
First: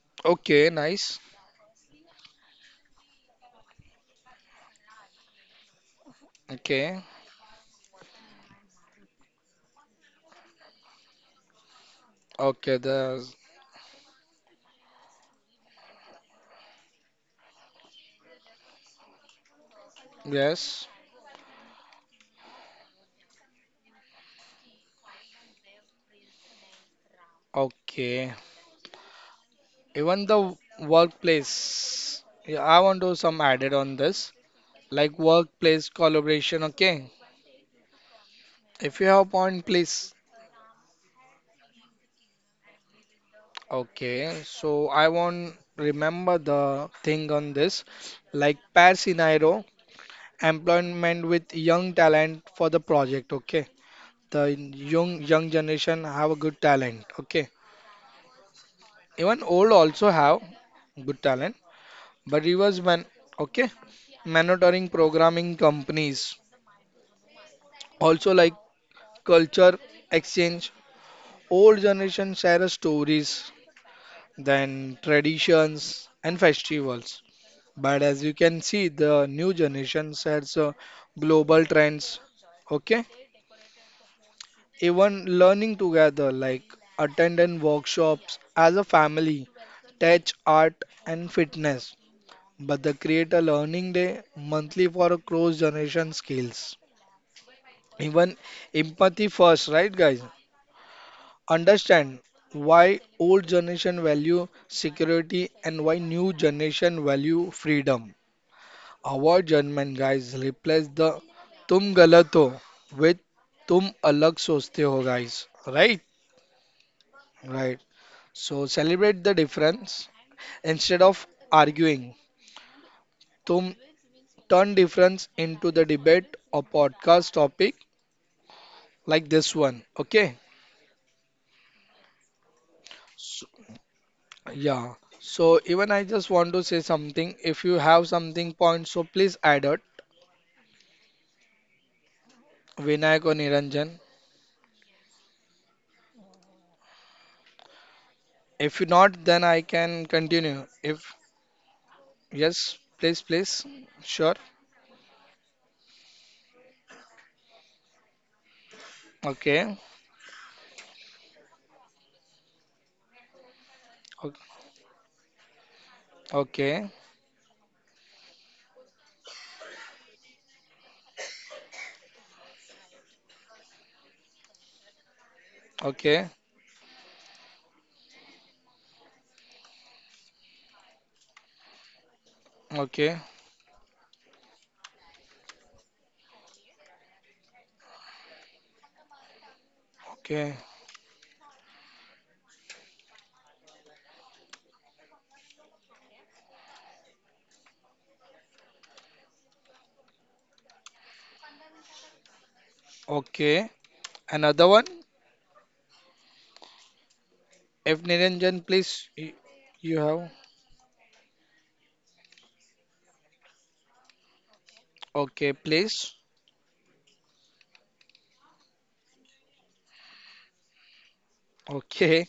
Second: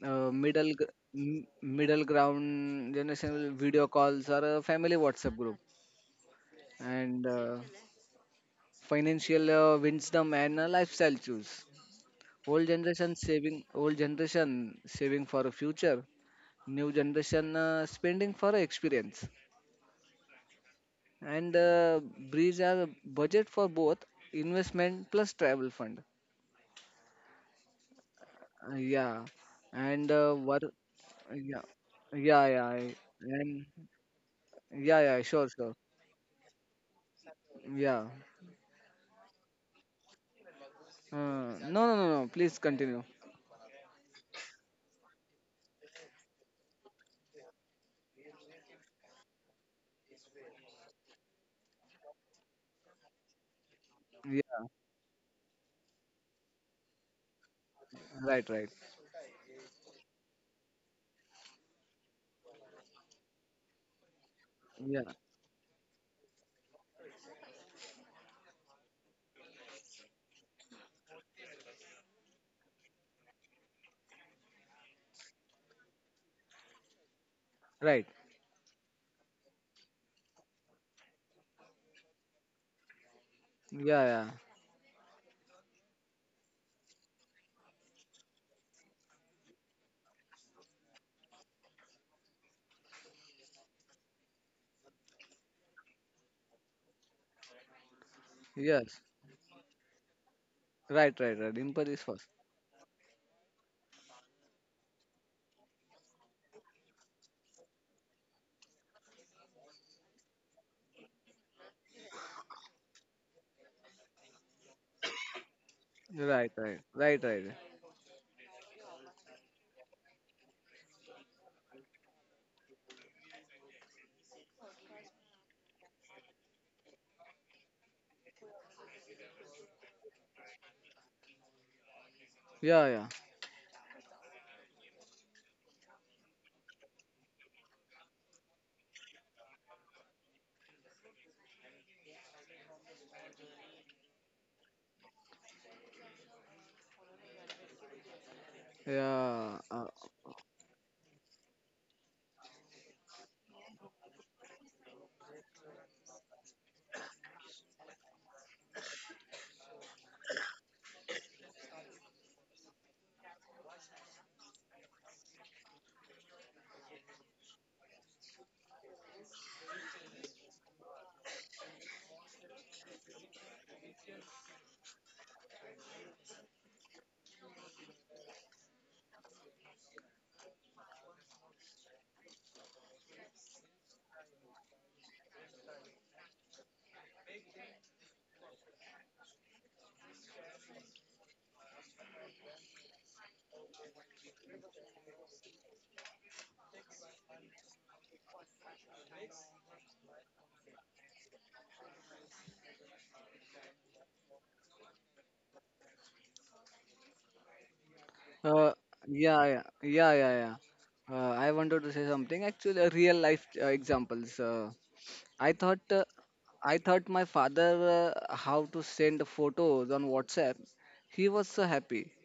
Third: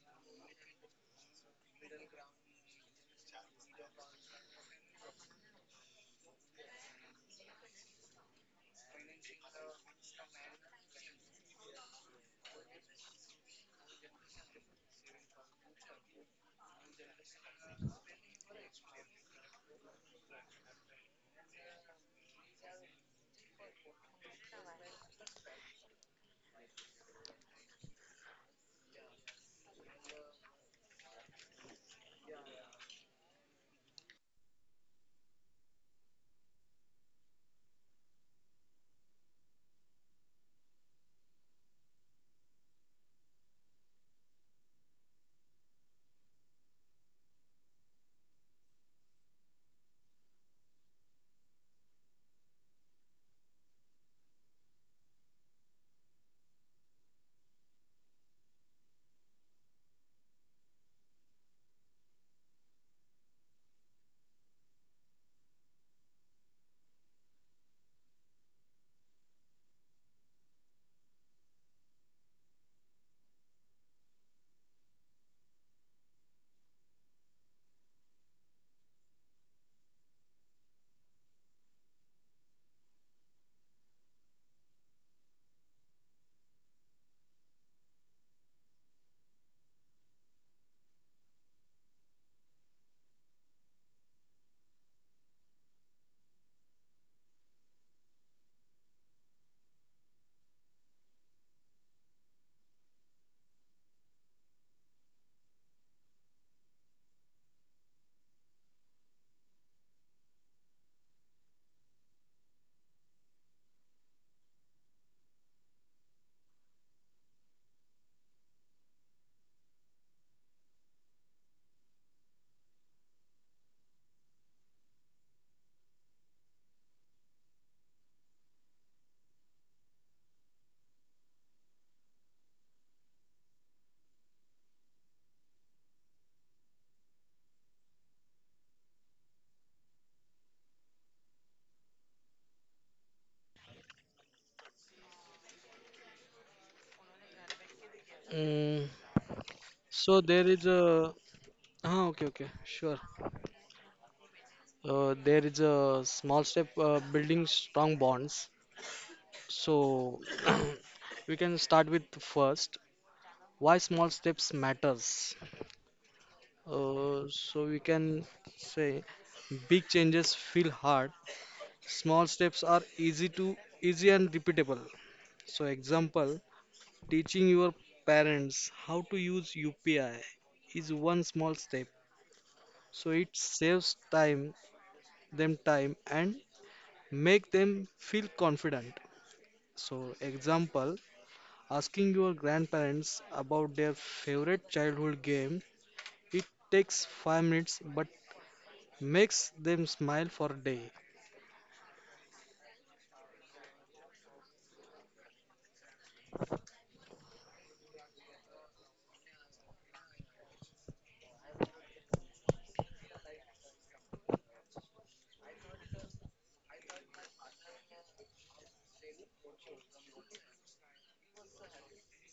C: uh,
A: okay,
C: middle gr-
A: nice.
C: m- middle ground generation, video calls or a family WhatsApp group.
A: Okay,
C: And financial wisdom and lifestyle choose.
A: okay, the
C: Old generation saving for a future, new generation spending for a experience,
A: yes,
C: and breeze are a budget for both, investment plus travel fund.
A: okay.
C: Yeah and
A: Even
C: what
A: the
C: yeah
A: workplace,
C: yeah
A: yeah,
C: yeah
A: I
C: I-
A: want to some
C: and
A: added on this,
C: yeah yeah
A: like
C: sure sure
A: workplace collaboration. Okay,
C: yeah
A: if you have point, please.
C: No, no, no, no. Please continue.
A: Okay, so I won't remember the thing on this, like pair scenario, employment with young talent for the project. Okay, the
C: Yeah,
A: young generation have a good talent. Okay,
C: right, right.
A: even old also have good talent, but it was when. Okay, monitoring
C: Yeah,
A: programming companies also like culture exchange. Old generation share stories, then traditions and festivals. But
C: right.
A: as you can see, the new generation sets global trends. Okay,
C: Yeah, yeah.
A: even learning together, like attending workshops as a family, touch art and fitness. But they create a learning day monthly for a cross generation skills. Even
C: Yes,
A: empathy first, right, guys?
C: right, right, right. Dimple is
A: Understand
C: first.
A: why old generation value security and why new generation value freedom. Our German guys replace the "तुम गलत हो" with "तुम अलग सोचते हो" guys. Right?
C: Right, right, right, right.
A: Right. So celebrate the difference instead of arguing. Tum turn difference into the debate or podcast topic like this one. Okay?
C: Yeah, yeah,
A: So, yeah. So even I just want to say something. If you have something point, so please add it. Vinayak or Niranjan. If
B: Mm,
A: you not, then
C: yeah.
A: I can
B: so there is
A: continue. If
B: a ah, okay okay
A: yes,
B: sure.
A: please, please. Sure.
B: There is a small step building strong bonds.
A: Okay.
B: So we can start with first why small
A: O-
B: steps matters.
A: Okay.
B: So we can say big changes feel hard. Small steps are easy and repeatable. So
A: Okay.
B: example, teaching your parents how to use UPI is one small step, so
A: Okay.
B: it saves them time and make them feel confident. So,
A: Okay.
B: example, asking your grandparents about their favorite childhood game, it takes 5 minutes but makes them smile for a day.
A: Okay. Another one. If Niranjan,
C: Uh,
A: please, y- you have.
C: yeah. I wanted to say something. Actually, a real life examples.
A: Okay,
C: I thought, uh,
A: please.
C: I thought my father how to send photos on WhatsApp. He was so happy.
A: Okay.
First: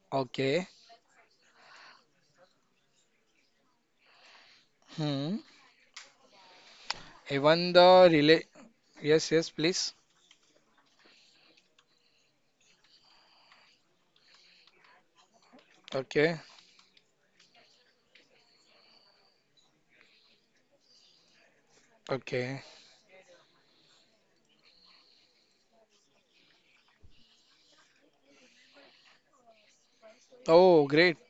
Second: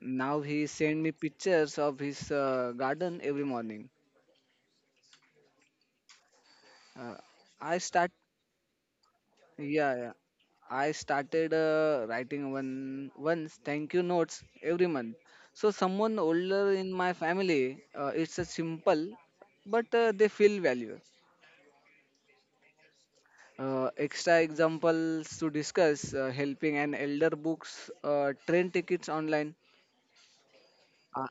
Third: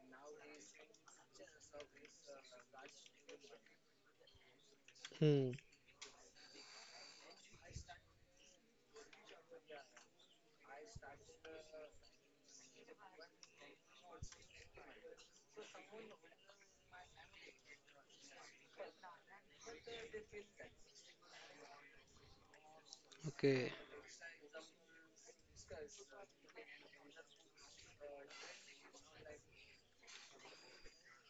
C: Now he
A: Okay.
C: send me pictures of his garden every morning.
A: Hmm.
B: Hmm.
C: Uh,
A: Even
C: I
A: the
C: start,
A: relay. Yes, yes, please.
C: yeah, yeah. I started writing one once thank you notes every month. So someone
A: Okay.
C: older in my family, it's a simple, but they feel value.
A: Okay.
B: Okay.
C: Extra examples to discuss: helping an elder books, train tickets online.
A: Oh, great.
C: Uh,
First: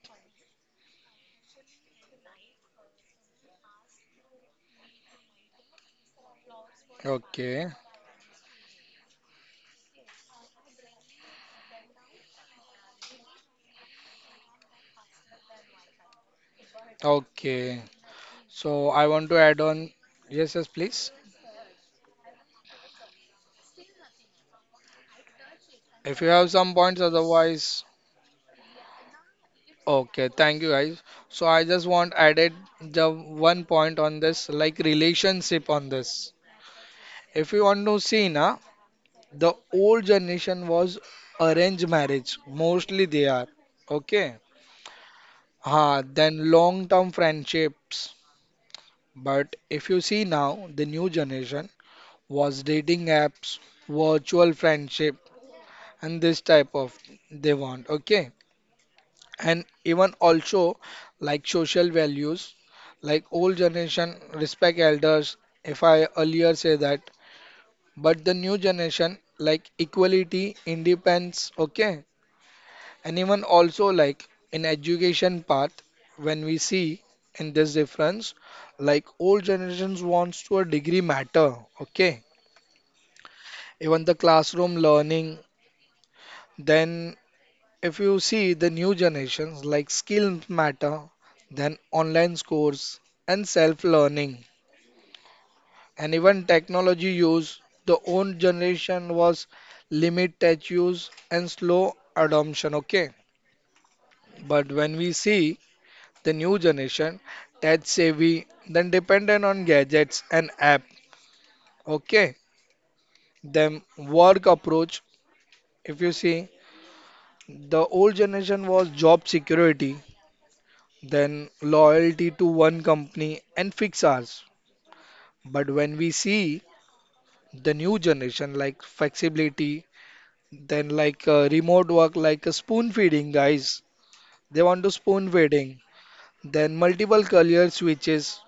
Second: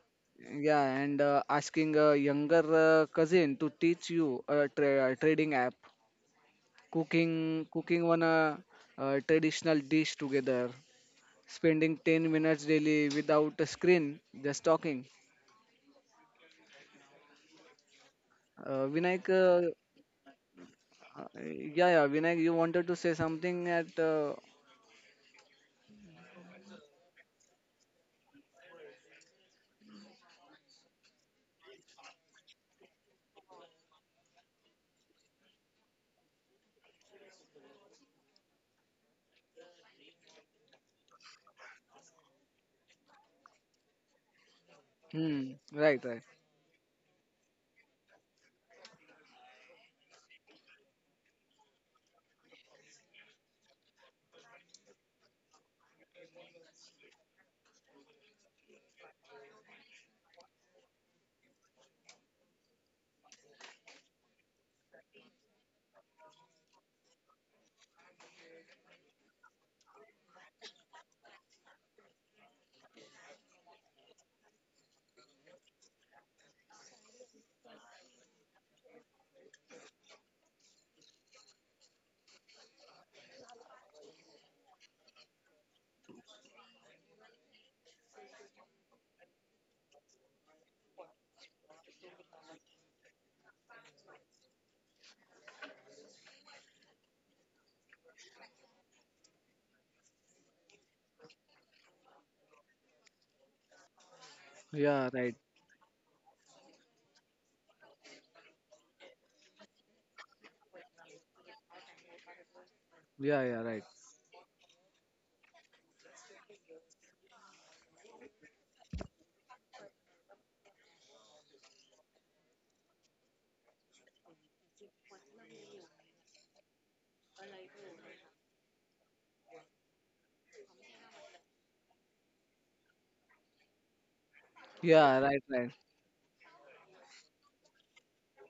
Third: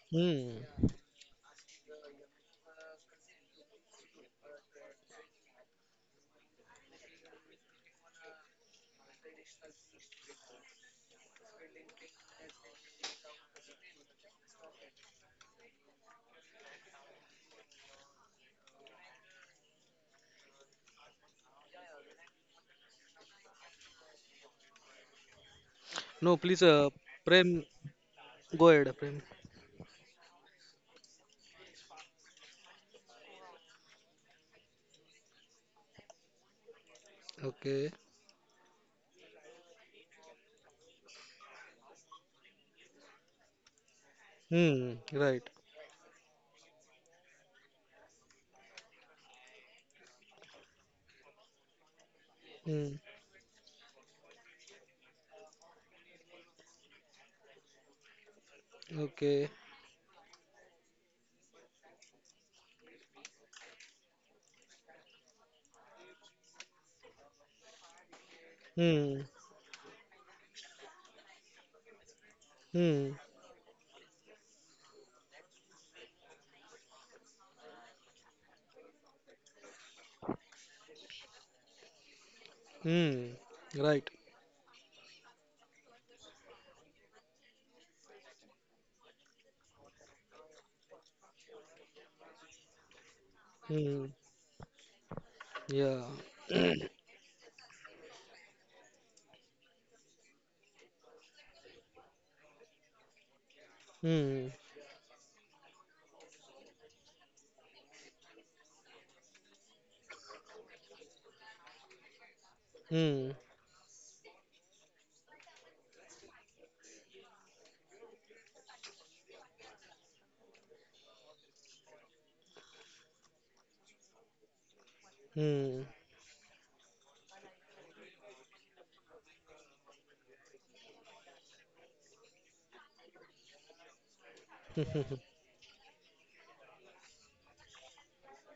C: yeah,
B: Hmm.
C: and asking a younger cousin to teach you a trading app,
A: Okay.
C: cooking one traditional dish together, spending 10 minutes daily without a screen, just talking.
A: Okay. So I
C: Vinayak,
A: want to add on. Yes, yes, please.
C: yeah, yeah, Vinayak, you wanted to say something at,
B: No,
A: If you
B: please,
A: have some points,
B: Prem,
A: otherwise.
B: go ahead, Prem.
A: Okay, thank you guys. So I just want added the one point on this, like relationship on this. If you
B: Okay.
A: want to see na, the old generation was arranged marriage. Mostly they are. Okay.
B: Hmm. Right.
C: hmm, right,
A: Ha,
C: right,
A: then long-term friendships. But if you see now, the new generation was
B: Hmm.
A: dating apps, virtual friendship, and this type of they want. Okay.
B: Okay.
A: And even also like social values, like old generation respect elders, if I earlier say that, but the new
B: Hmm.
A: generation like equality, independence. Okay.
B: Hmm.
A: And even also like in education path, when we see in this difference, like old generations wants to a degree matter. Okay.
B: Hmm. Right.
A: Even the classroom learning, then if you see the new generations, like skills matter, then online scores and
B: Hmm.
A: self-learning,
B: Yeah.
A: and even technology use, the old generation was limit touch use and slow adoption, okay?
B: Hmm.
A: But when
C: yeah,
A: we
C: right,
A: see the new generation, touch savvy, then dependent on gadgets and app, okay?
B: Hmm.
C: yeah, yeah,
A: Then
C: right,
A: work approach, if you see, the old generation was job security, then loyalty to one company and fix ours. But
B: Hmm.
A: when we see the new generation like flexibility, then like remote work, like a spoon feeding, guys, they want to
C: yeah,
A: spoon
C: right, right,
A: feeding, then multiple career switches.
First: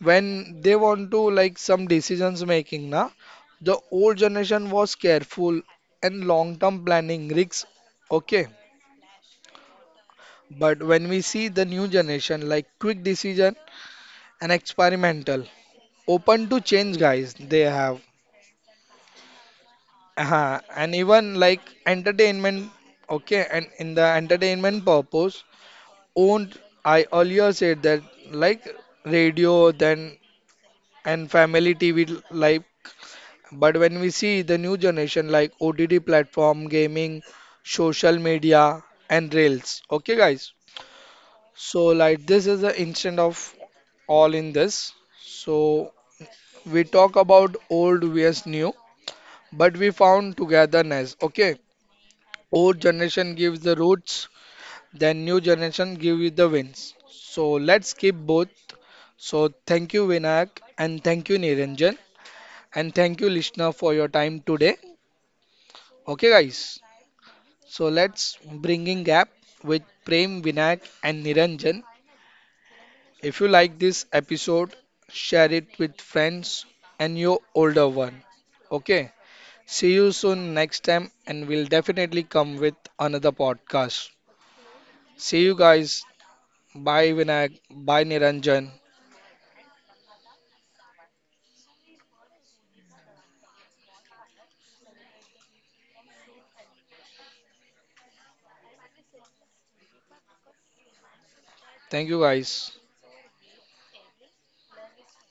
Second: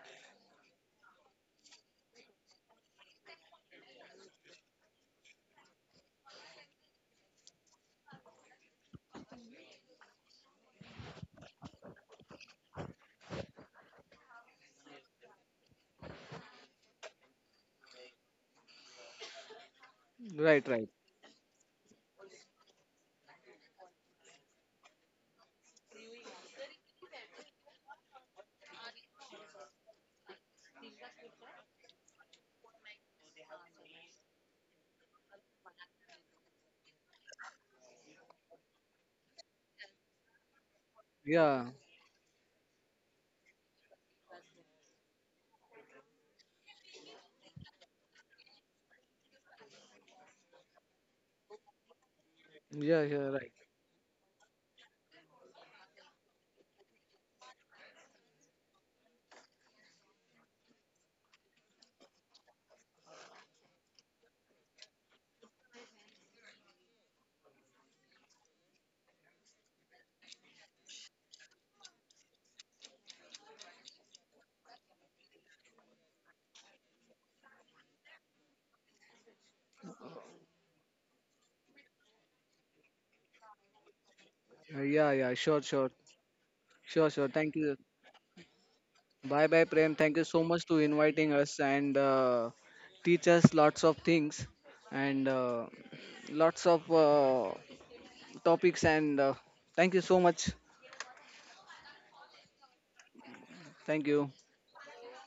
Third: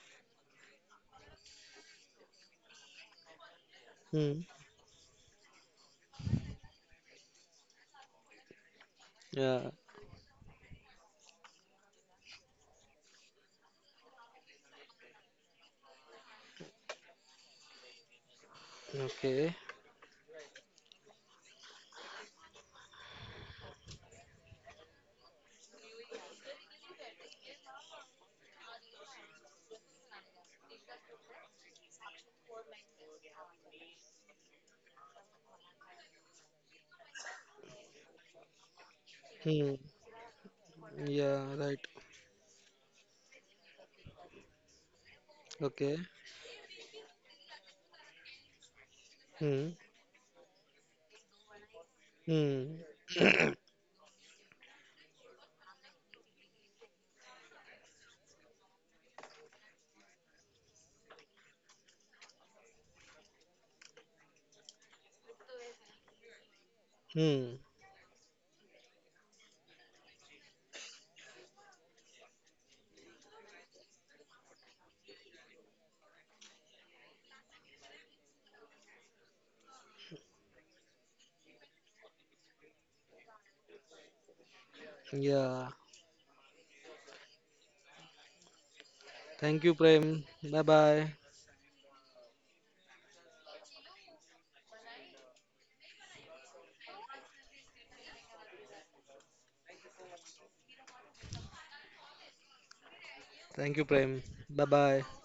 A: When they want to like some decisions making, na, the old
B: Hmm.
A: generation was careful and long-term planning risks. Okay,
B: Yeah.
A: but when we see the new generation like quick decision and experimental. Open to change, guys, they have
B: Okay.
C: right, right,
A: and even like entertainment, okay? And in the entertainment purpose owned, I earlier said that, like radio, then and family TV l- like, but when we see the new generation like OTT platform, gaming, social media and
B: Hmm.
A: rails, okay, guys?
B: Yeah.
C: yeah,
A: So
B: Right.
A: like this is the instant of all in this, so
B: Okay.
A: we talk about old vs new,
B: Hmm.
A: but we found togetherness. Okay, old
B: Hmm.
C: yeah, yeah,
A: generation
C: right.
A: gives the roots, then new generation give you the wins. So let's keep both. So thank you, Vinayak, and thank you, Niranjan, and thank you, listener, for your time today. Okay, guys,
B: Hmm.
A: so let's bringing gap with Prem, Vinayak and Niranjan. If you like this episode, share it with friends and your older one. Okay, see you soon next time, and we'll definitely come with another podcast.
C: Yeah, yeah,
A: See you,
C: sure,
B: Yeah.
C: sure,
A: guys. Bye,
C: sure, sure.
A: Vinayak.
C: Thank you.
A: Bye, Niranjan.
C: Bye bye,
B: Thank you,
C: Prem. Thank you
B: Prem.
C: so
B: Bye
C: much to
B: bye.
C: inviting us and teach us lots of things and lots of topics. And thank you so much.
A: Thank you, guys.
B: Thank you,
C: Thank
B: Prem.
C: you.
B: Bye bye.